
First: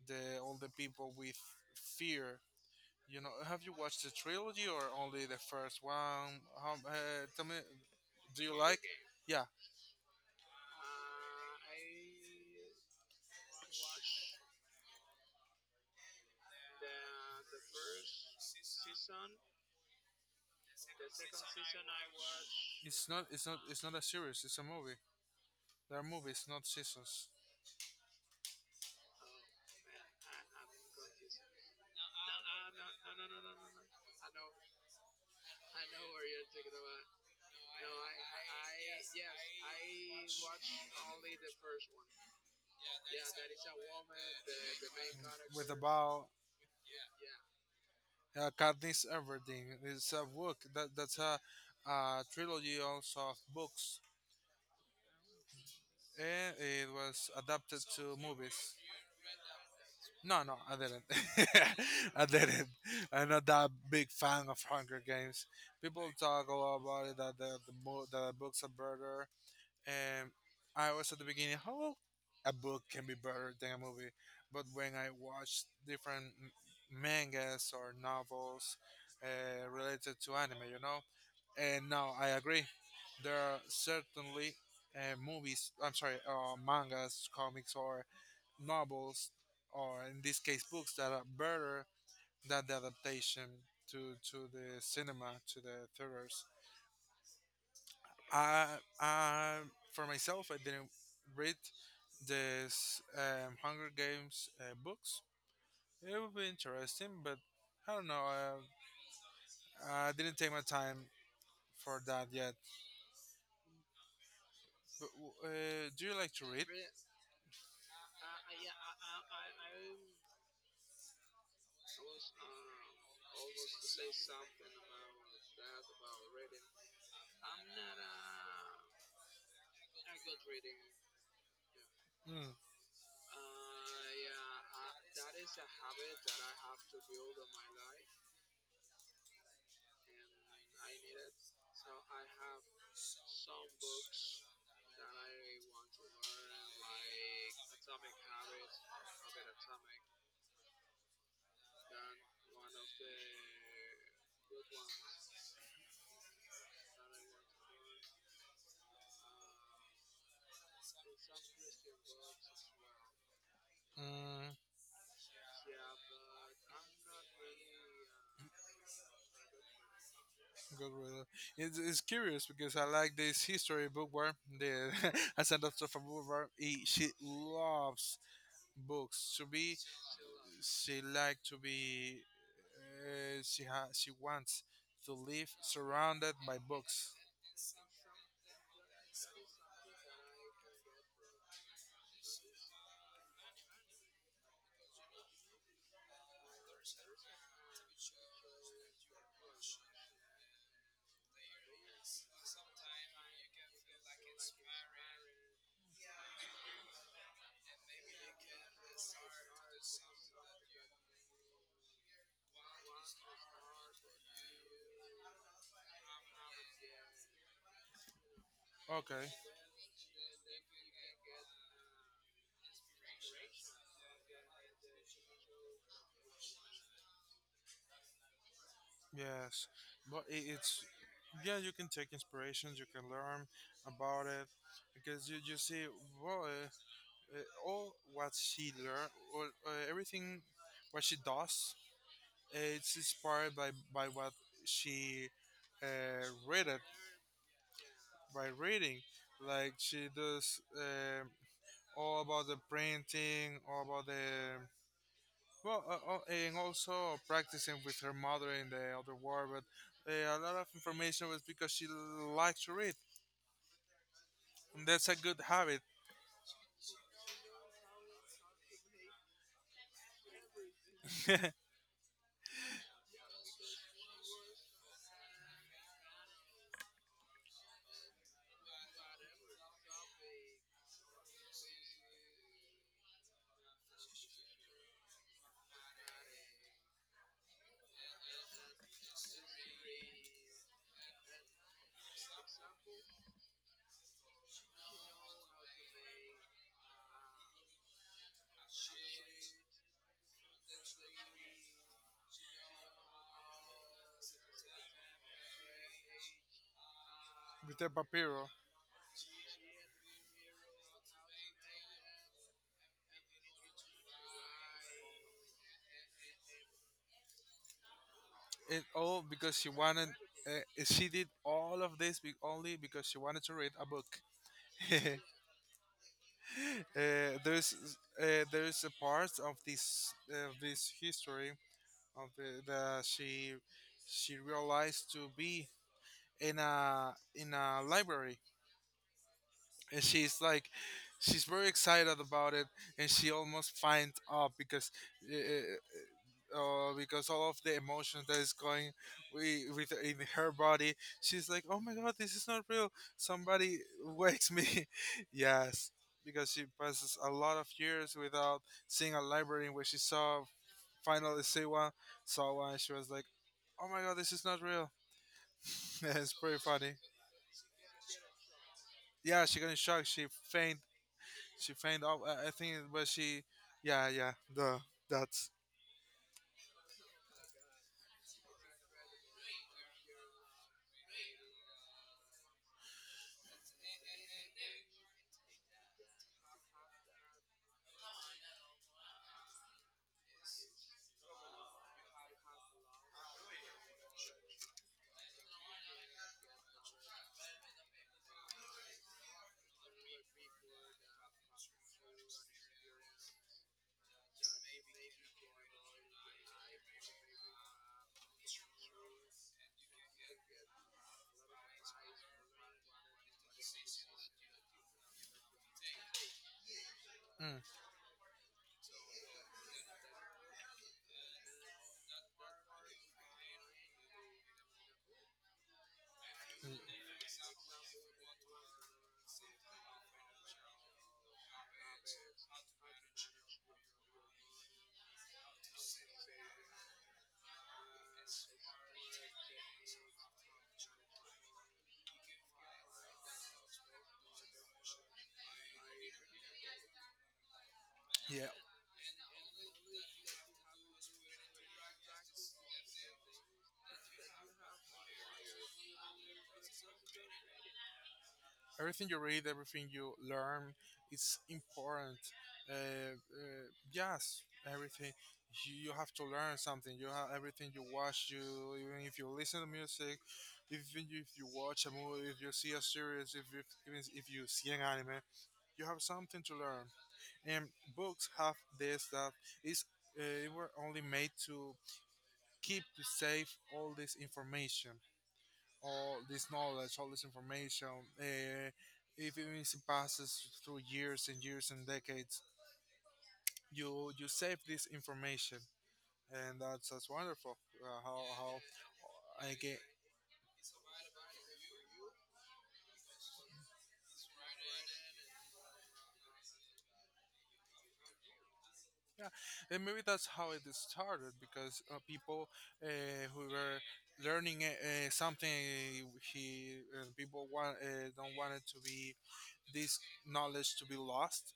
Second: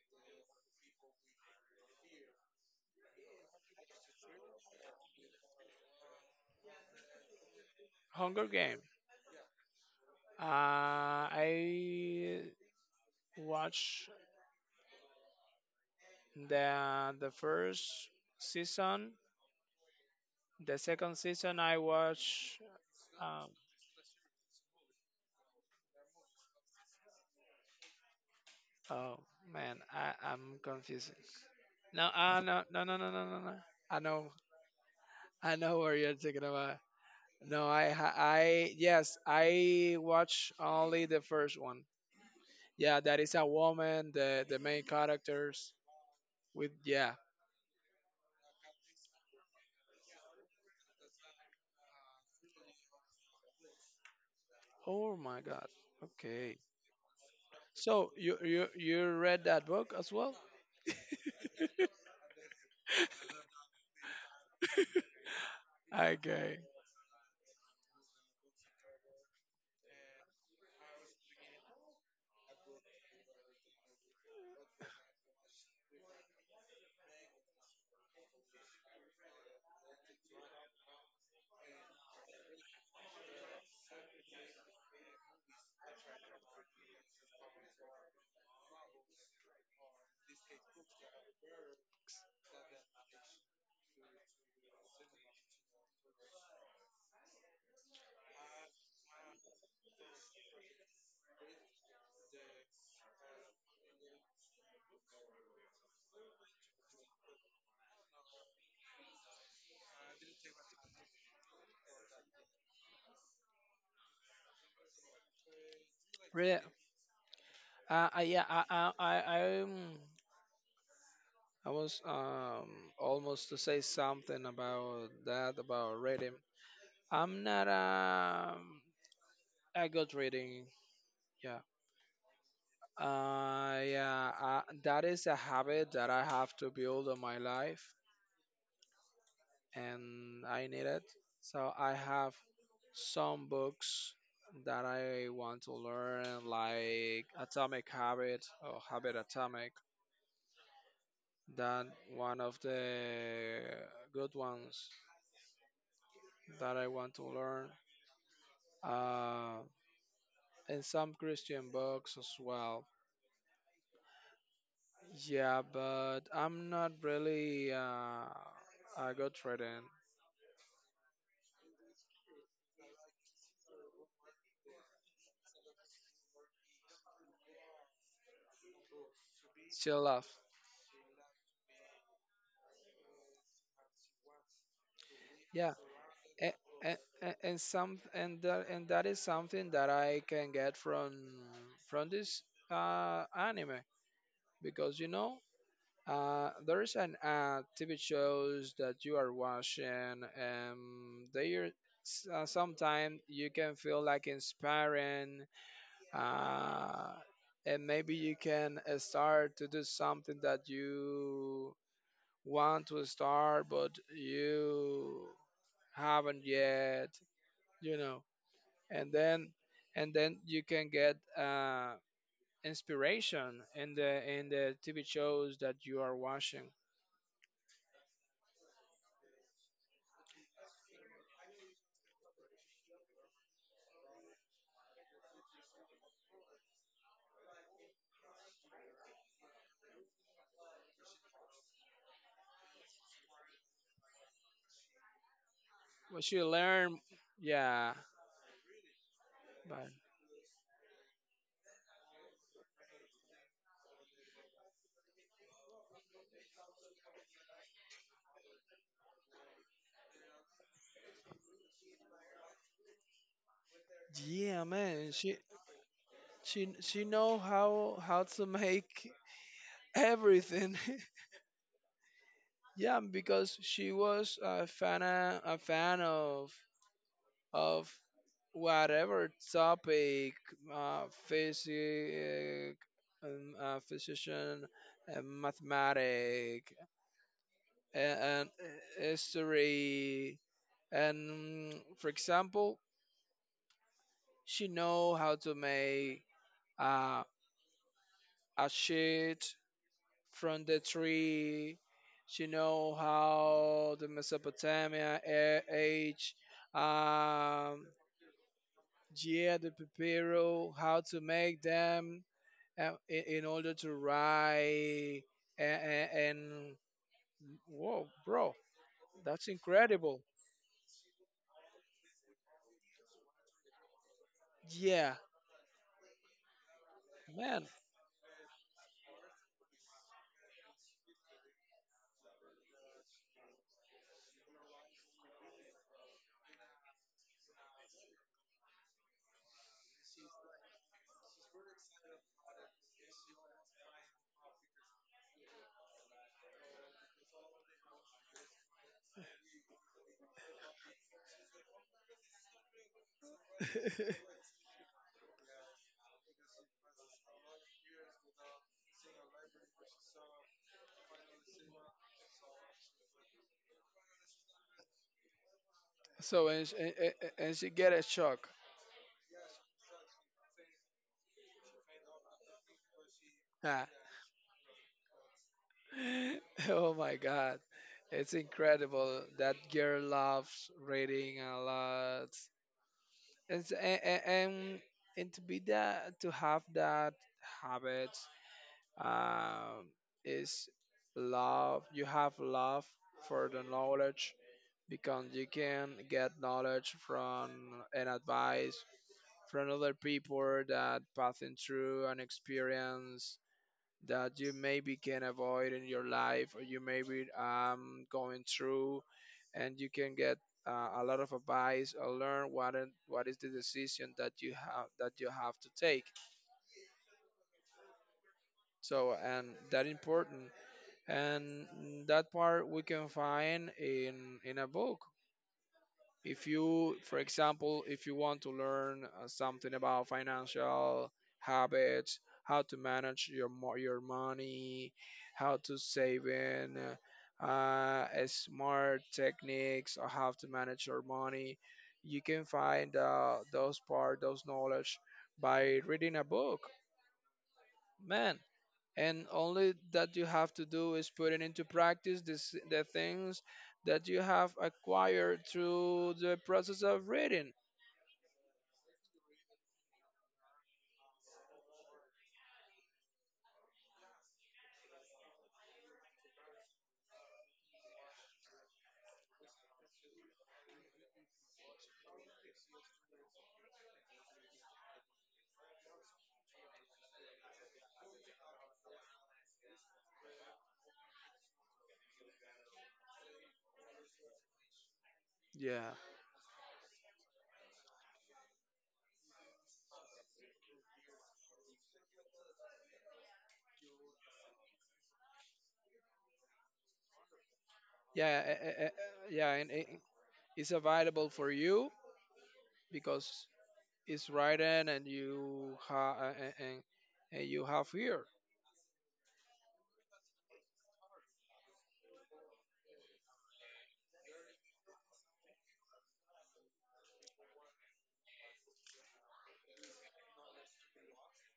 S1: the all the people with fear, you know. Have you watched the trilogy or only the first one? How, uh, tell me, do
S2: Hunger
S1: you
S2: Game.
S1: like, yeah.
S2: Uh, I watched the the first season. The second season I watch.
S1: It's not. It's
S2: Um,
S1: not. It's not a series. It's a movie. There are movies, not seasons.
S2: oh, man, I I'm confused. No, uh, no, no, no, no, no, no, no. I know. I know where you're talking about. No, I, ha- I, yes, I watch only the first one. Yeah, that is a woman, the the main
S1: With,
S2: characters with, yeah.
S1: about uh, Katniss Everdeen. It's a book. That that's a, a trilogy also of books,
S2: Oh my God.
S1: and
S2: Okay.
S1: it was adapted
S2: So
S1: to
S2: you you
S1: movies.
S2: you read that book as well?
S1: No, no, I didn't. I didn't. I'm not that big fan of Hunger Games. People talk a
S2: Okay.
S1: lot about it, that the the, mo- the books are better. And I was at the beginning, how a book can be better than a movie. But when I watched different m- mangas or novels uh, related to anime, you know, and now I agree. There are certainly uh, movies, I'm sorry, uh, mangas, comics, or novels, or in this case, books that are better than the adaptation to, to the cinema, to the theaters. I, I for myself, I didn't read this um, Hunger Games uh, books. It would be interesting, but I don't know. Uh, I didn't take my time for that yet. But, w- uh, do you like to
S2: Really?
S1: read?
S2: Uh, I, yeah. I I I I'm, I was um almost to say something about that about reading. I'm not um a good reading. Yeah.
S1: Mm,
S2: Uh, yeah, uh, that is a habit that I have to build on my life, and I need it. So I have some books that I want to learn, like Atomic Habit or Habit Atomic. That one of the good ones that I want to learn. Uh, and some Christian books as well.
S1: mm,
S2: Yeah, but I'm not really uh, a good reading.
S1: good reader. It's, it's curious because I like this history book where the ascendant of a boulevard. He, she loves books. To be,
S2: Still love.
S1: she like to be, uh, she ha- she wants to live
S2: Yeah,
S1: surrounded
S2: and,
S1: by books.
S2: and, and some and that and that is something that I can get from from this uh, anime. Because you know, uh, there is an uh, T V shows that you are watching, and they are s- uh, sometimes you can feel like inspiring, uh, and maybe you can uh, start to do something that you want to start, but you haven't yet you know and
S1: Okay.
S2: then and then you can get uh inspiration in the in the TV shows that you are watching.
S1: Yes, but I it's, yeah. You can take inspirations. You can learn about it because you you see, well, uh, uh, all what she learn, all uh, everything what she does. Uh, it's inspired by by what she
S2: What
S1: uh,
S2: she
S1: read it
S2: learn. Yeah,
S1: by reading. Like
S2: but
S1: she does um all about the printing, all about the, well, uh, uh, and also practicing with her mother in the other war, but uh, a lot of information was because she likes to read.
S2: yeah,
S1: And that's
S2: man,
S1: a
S2: she
S1: good habit.
S2: she she know how how to make everything.
S1: with
S2: Yeah, because she was a fan a fan of of whatever topic, uh, physic, um, uh, physician, uh, mathematic, and, and history, and mm, for example, she know how to make uh, a sheet from the tree. She know how the Mesopotamia a- age, um,
S1: the papiro.
S2: yeah, the papyrus, how to make them uh, i- in order to ride, and, and whoa, bro,
S1: And all
S2: that's
S1: because she wanted,
S2: incredible.
S1: uh, she did all of this be- only because she wanted to read a book.
S2: Yeah,
S1: uh,
S2: man.
S1: there's uh, there's a part of this of this history of the, the she she realized to be in a in a library, and she's like, she's very excited about it, and she almost finds up because uh, uh, because all of the emotions that is going wi- with in her body, she's like, oh my god, this is not real, somebody wakes me, yes, because she passes a lot of years without seeing a library. Where she saw, finally Siwa saw one, she was like, oh my god, this is not real. it's
S2: So
S1: pretty
S2: and she, and
S1: funny.
S2: and and she get a shock.
S1: Yeah, she got in shock, she faint. She fainted off. I, I think, but she,
S2: Ah.
S1: yeah, yeah. The that's
S2: Oh my god, it's incredible, that girl loves reading a lot. It's, and and, and to be that, to have that habit um, is love, you have love for the knowledge, because you can get knowledge from and advice from other people that passing through an experience that you maybe can avoid in your life, or you maybe um, going through, and you can get uh, a lot of advice or learn what it, what is the decision that you have that you have to take.
S1: mm,
S2: So and that important, and that part we can find in in a book. If
S1: mm,
S2: you, for example, if you want to learn uh, something about financial habits, how to manage your mo- your money, how to save in uh, uh, smart techniques, or how to manage your money, you can find uh, those part, those knowledge by reading a book, man.
S1: yeah.
S2: And only that you have to do is put it into practice, this, the things that you have acquired through the process of reading.
S1: Everything you read, everything you learn, it's important. Uh, uh, yes, everything. You, you have to learn something. You have everything you watch. You, even if you listen to music, even if you watch a movie, if you see a series, if you, even if you see an anime, you have something to learn. And books have this, that is uh, they were only made to keep safe all this information,
S2: Yeah,
S1: all this knowledge, all this information. Uh, if even if it passes through years and years and decades, you you save this information, and that's that's wonderful. Uh, how
S2: yeah,
S1: how
S2: eh, eh, eh, yeah.
S1: I
S2: and
S1: get.
S2: it- it's available for you because it's written and you ha- and, and, and you have here.
S1: Yeah, and maybe that's how it started, because uh, people uh, who were learning uh, something, he uh, people want uh, don't want it to be this knowledge to be lost.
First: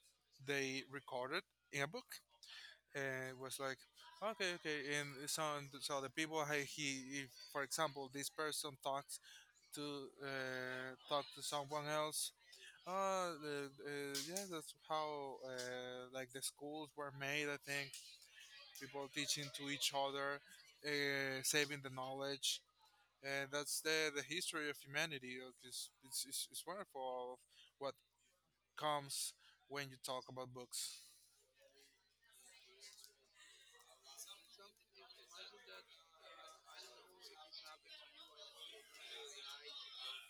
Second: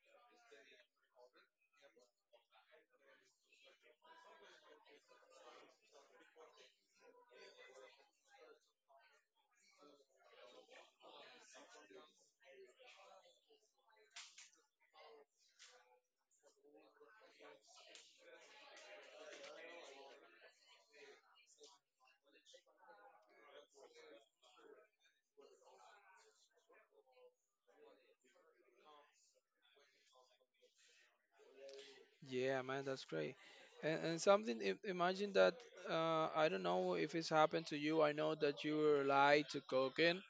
S1: They recorded in a book and was like, okay, okay. And so, so the people hey, he, if, for example, this person talks to uh, talk to someone else. Uh, the, uh, yeah, that's how uh, like the schools were made. I think people teaching to each other, uh, saving the knowledge, and that's the the history of humanity. Like, It's it's, it's, it's wonderful of what comes when you talk about books.
S2: Yeah, man, that's great. And, and something im- imagine that, uh, I don't know if it's happened to you, I know that you like to cooking.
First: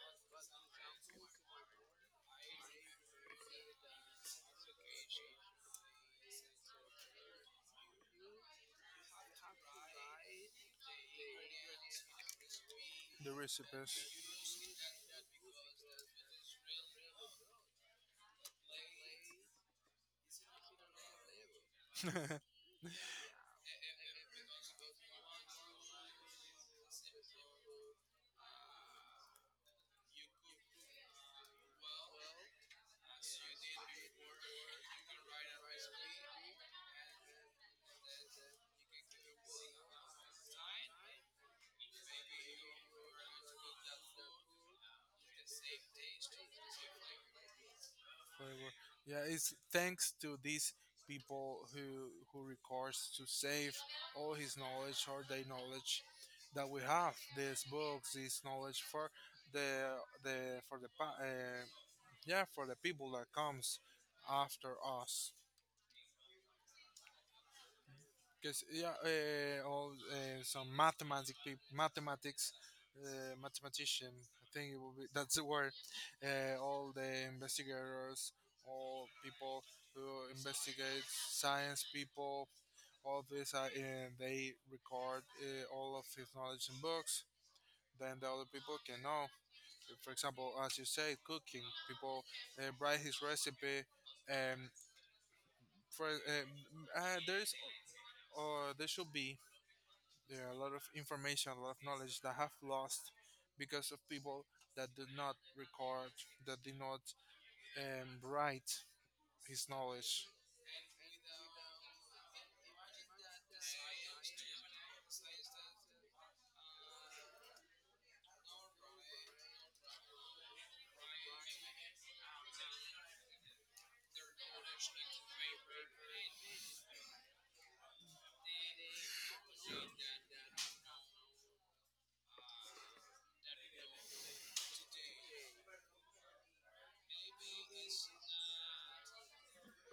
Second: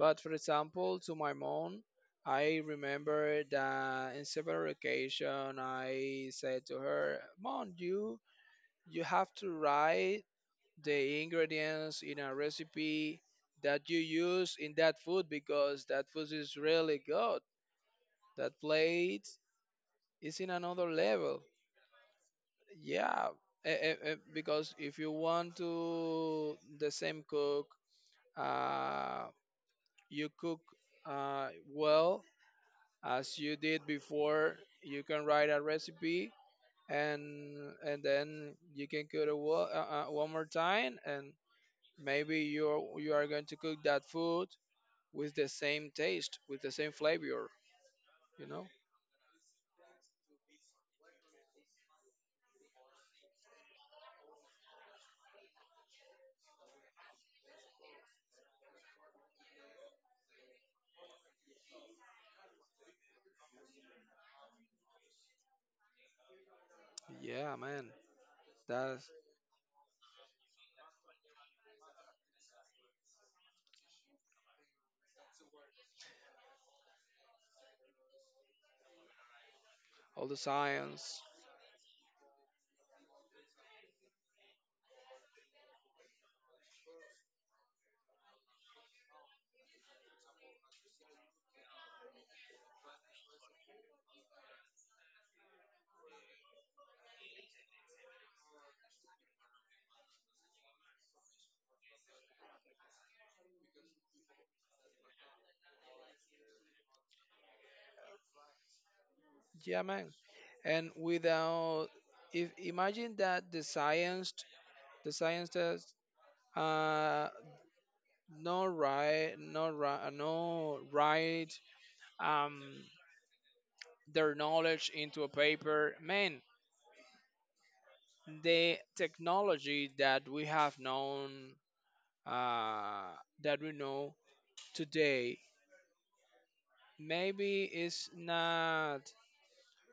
S2: But for example, to my mom, I remember that in several occasions I said to her, "Mom, you you have to write the ingredients in a recipe
S1: The
S2: that you
S1: recipes.
S2: use in that food, because that food is really good. That plate is in another level." Yeah, eh, eh, eh, because if you want to the same cook, uh, you cook uh, well as you did before, you can write a recipe, and and then you can cook it wo- uh, uh, one more time, and maybe you're you are going to cook that food with the same taste, with the same flavor, you know.
S1: flavor. Yeah, it's thanks to these people who who records to save all his knowledge or their knowledge, that we have these books, this knowledge for the the for the pa- uh, yeah, for the people that comes after us.
S2: Yeah, man,
S1: Because yeah,
S2: that's
S1: uh, all uh, some mathematic peop mathematics, uh, mathematician. I think it will be that's the word. Uh, all the investigators, all people
S2: all
S1: who
S2: the
S1: investigate
S2: science.
S1: science people, all this, uh, and they record uh, all of his knowledge in books. Then the other people can know. For example, as you say, cooking. People uh, write his recipe. Um, for um, uh, there's or there should be there are a lot of information, a lot of knowledge that have lost because of people that did not record, that did not um, write his
S2: Yeah, man.
S1: knowledge.
S2: And without, if imagine that the science, the science does uh no right, no right, no right, um their knowledge into a paper. Man, the technology that we have known, uh, that we know today, maybe is not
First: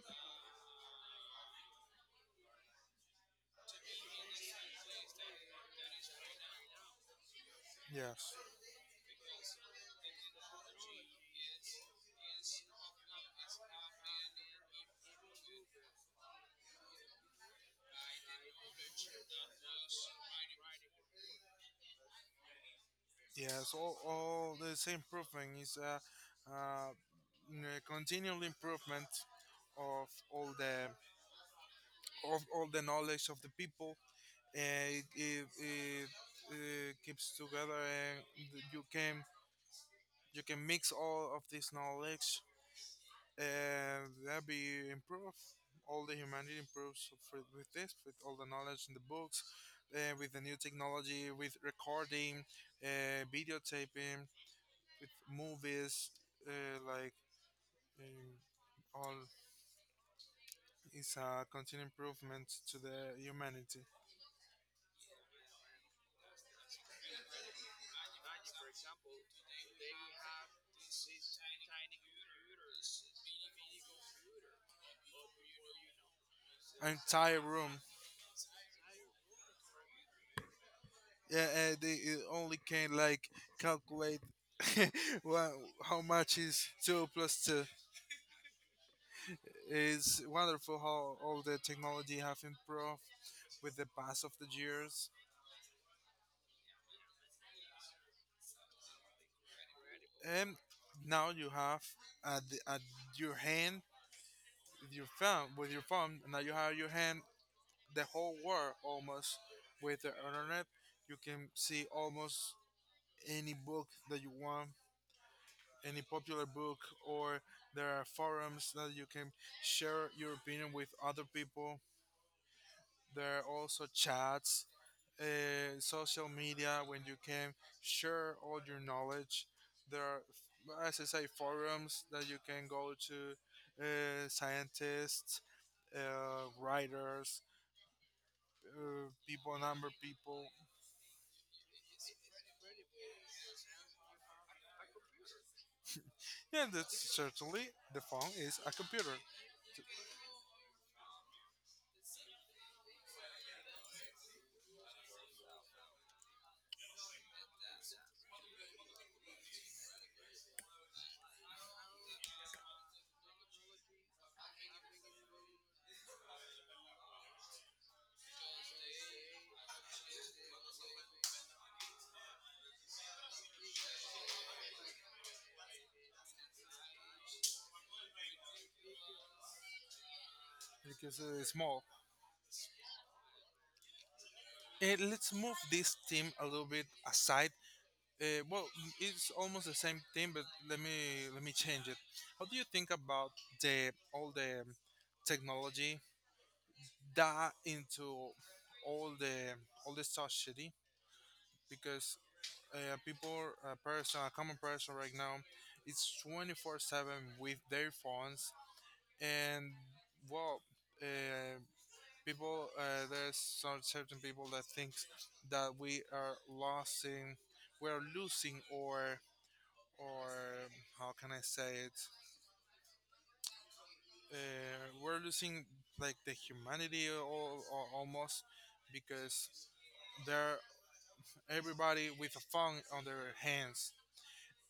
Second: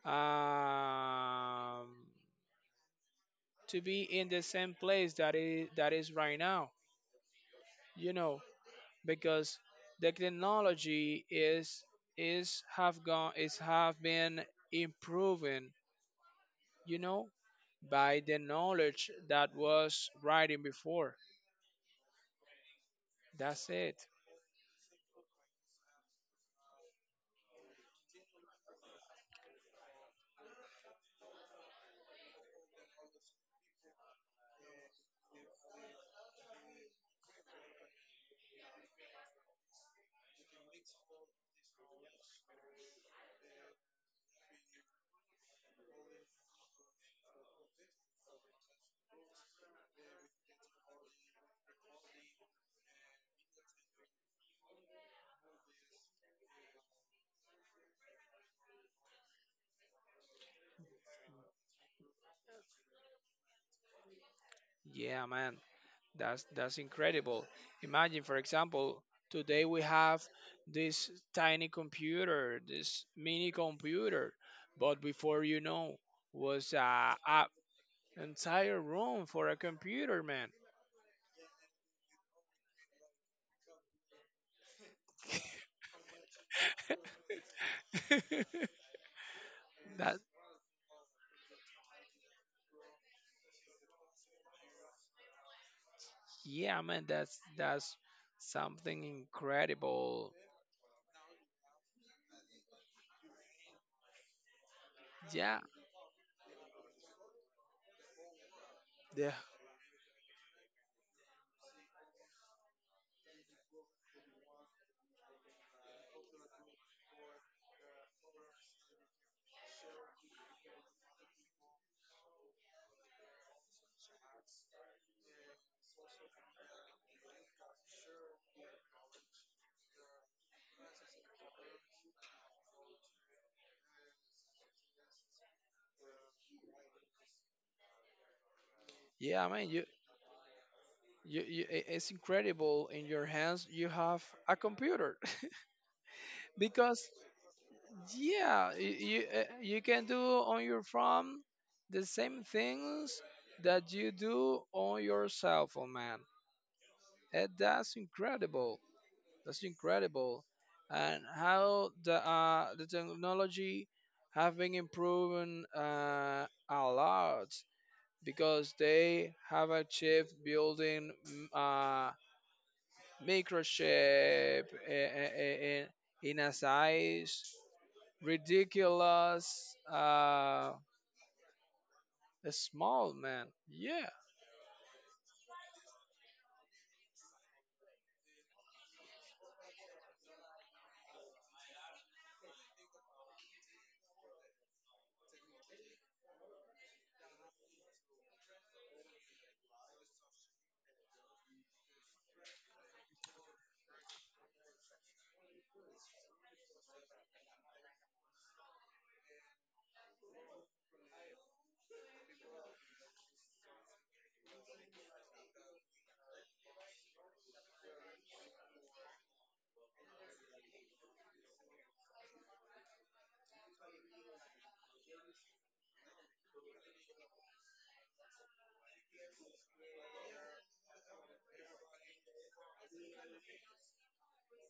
S2: um, to be in the same place that is that is right now. You
S1: Yes,
S2: know, because the technology is is have gone, is have been improving. You know, by the knowledge that was writing before. That's
S1: yes. All,
S2: it.
S1: all this improvement is a, uh, continual improvement of all the of all the knowledge of the people. Uh, it, it, it, uh keeps together, and you can you can mix all of this knowledge and that be improved. All the humanity improves for, with this, with all the knowledge in the books, uh, with the new technology, with recording, uh, videotaping, with movies, uh, like um, all is a continued improvement to the humanity.
S2: Yeah, man, That's that's incredible. Imagine, for example, today we have this tiny computer, this mini computer, but before, you know, was uh,
S1: Entire
S2: a
S1: room,
S2: entire room for a computer, man.
S1: yeah, uh, they uh, only can like calculate. well, how much is two plus two?
S2: That.
S1: It's wonderful how all the technology have improved with the pass of the years.
S2: Yeah, man, That's that's something incredible.
S1: And now you have at, the, at your hand with your phone,
S2: Yeah,
S1: with your phone now you have your hand the whole world
S2: yeah,
S1: almost, with the internet you can see almost any book that you want, any popular book, or there are forums that you can share your opinion with other people, there are also chats, uh, social media when you can share all your knowledge. There are, as I say, forums that you can go to, uh, scientists, uh, writers, uh,
S2: yeah,
S1: people,
S2: man. You,
S1: number people.
S2: you, you, i- it's incredible. In your hands, you have a computer.
S1: Yeah,
S2: Because
S1: that's certainly the phone is a
S2: yeah, you,
S1: computer
S2: you, uh, you can do on your phone the same things that you do on your cell phone, man. And that's incredible. That's incredible. And how the uh, the technology have been improving uh, a lot, because they have achieved building mm, uh, microchip in, in, in a size ridiculous uh
S1: because it is small.
S2: small, man. Yeah.
S1: Uh, let's move this theme a little bit aside. Uh, well, it's almost the same thing, but let me let me change it. How do you think about the all the technology that into all the all the society? Because uh, people a person a common person right now, it's twenty four seven with their phones, and well, uh, people uh, there's some certain people that thinks that we are losing we're losing, or or how can I say it, uh, we're losing like the humanity all, almost, because there, everybody with a phone on their hands.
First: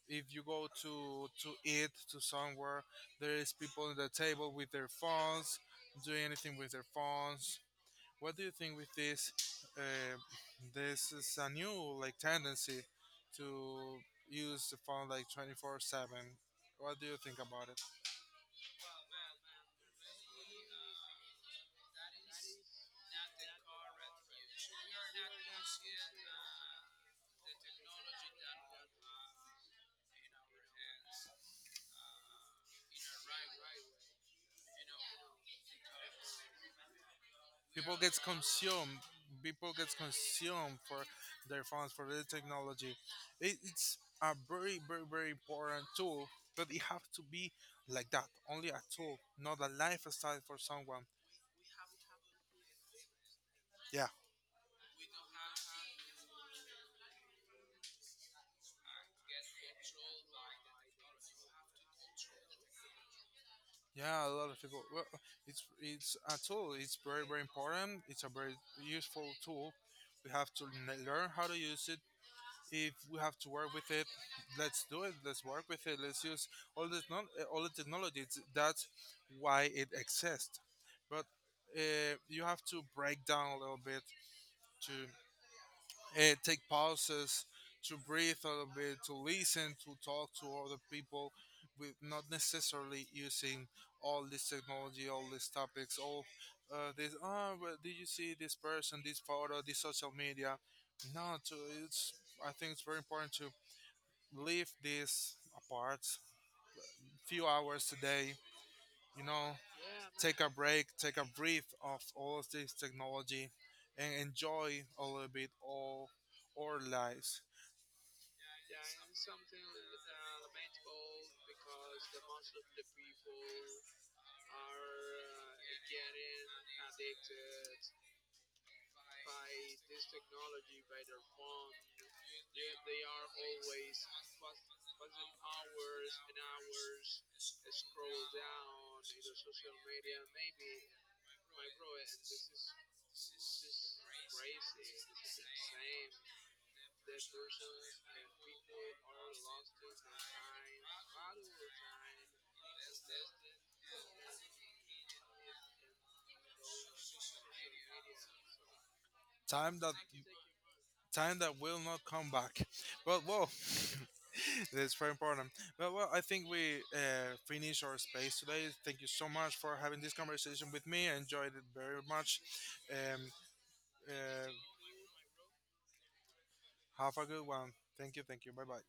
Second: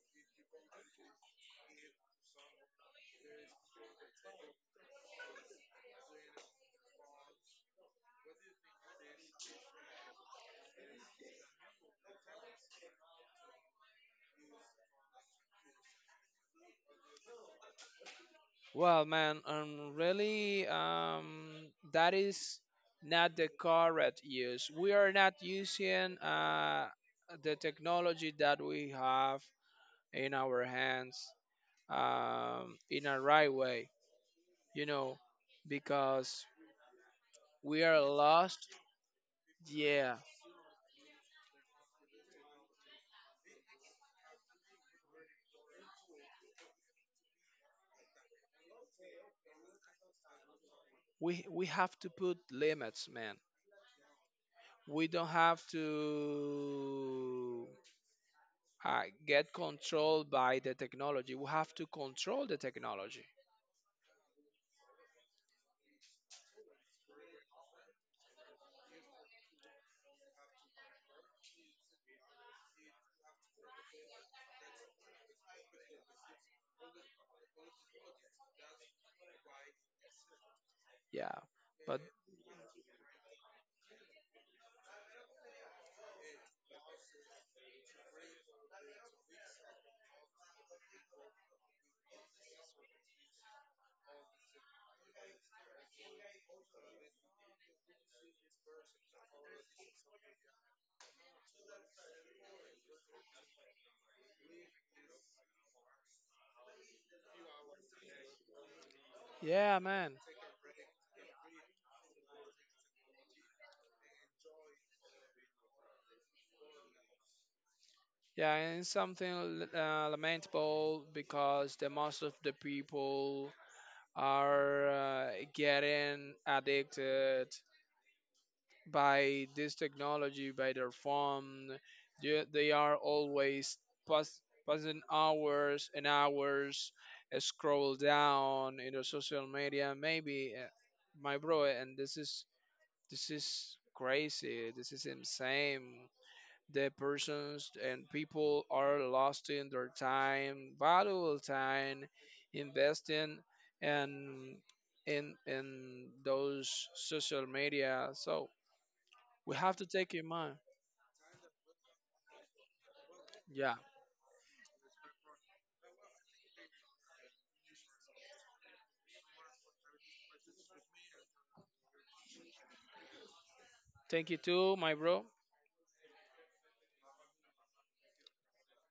S1: If you go to to eat to somewhere, there is people at the table with their phones, doing anything with their phones. What do you think with this? Uh, this is a new like tendency to use the phone like twenty four seven. What do you think about it?
S2: Well man, um really, um that is not the correct use. We are not using uh the technology that we have in our hands um in a right way, you know. Because we
S1: people
S2: are
S1: gets
S2: lost.
S1: consumed people gets
S2: Yeah,
S1: consumed for their phones, for their technology. It, it's a very very very important tool, but it have to be like that, only a tool, not a lifestyle for someone.
S2: we we have to put limits, man.
S1: Yeah,
S2: We don't have to uh, get controlled by the technology. We have to control the technology.
S1: yeah, a lot of people, well, it's it's a tool, it's very very important, it's a very useful tool, we have to n- learn how to use it. If we have to work with it, let's do it. Let's work with it. Let's use all the technol- uh, all the technologies. That's why it exists. But
S2: Yeah. But
S1: uh, you have to break down a little bit to uh, take pauses, to breathe a little bit, to listen, to talk to other people, with not necessarily using all this technology, all these topics, all uh, this. Oh, well, did you see this person, this photo, this social media? No, to, it's, I think it's very important to leave this apart few hours a day, you know,
S2: yeah, man.
S1: take a break, take a breath of all of this technology, and enjoy a little bit all our lives.
S2: Yeah, and it's something uh, lamentable, because the most of the people are uh, getting addicted by this technology, by their phone. They, they are always pass, passing hours and hours uh, scroll down in the social media. Maybe uh, my bro, and this is this is crazy. This is insane. The persons and people are lost in their time, valuable time, investing and in in those social media. So we have
S1: time
S2: to
S1: that
S2: take in mind.
S1: Time that will not come back, but whoa.
S2: Yeah.
S1: that's very important. But well, I think we uh, finish our space today. Thank you so much for having this conversation with me, I enjoyed it very much. Um,
S2: Thank you
S1: uh,
S2: too, my bro.
S1: have a good one. Thank you, thank you, bye bye.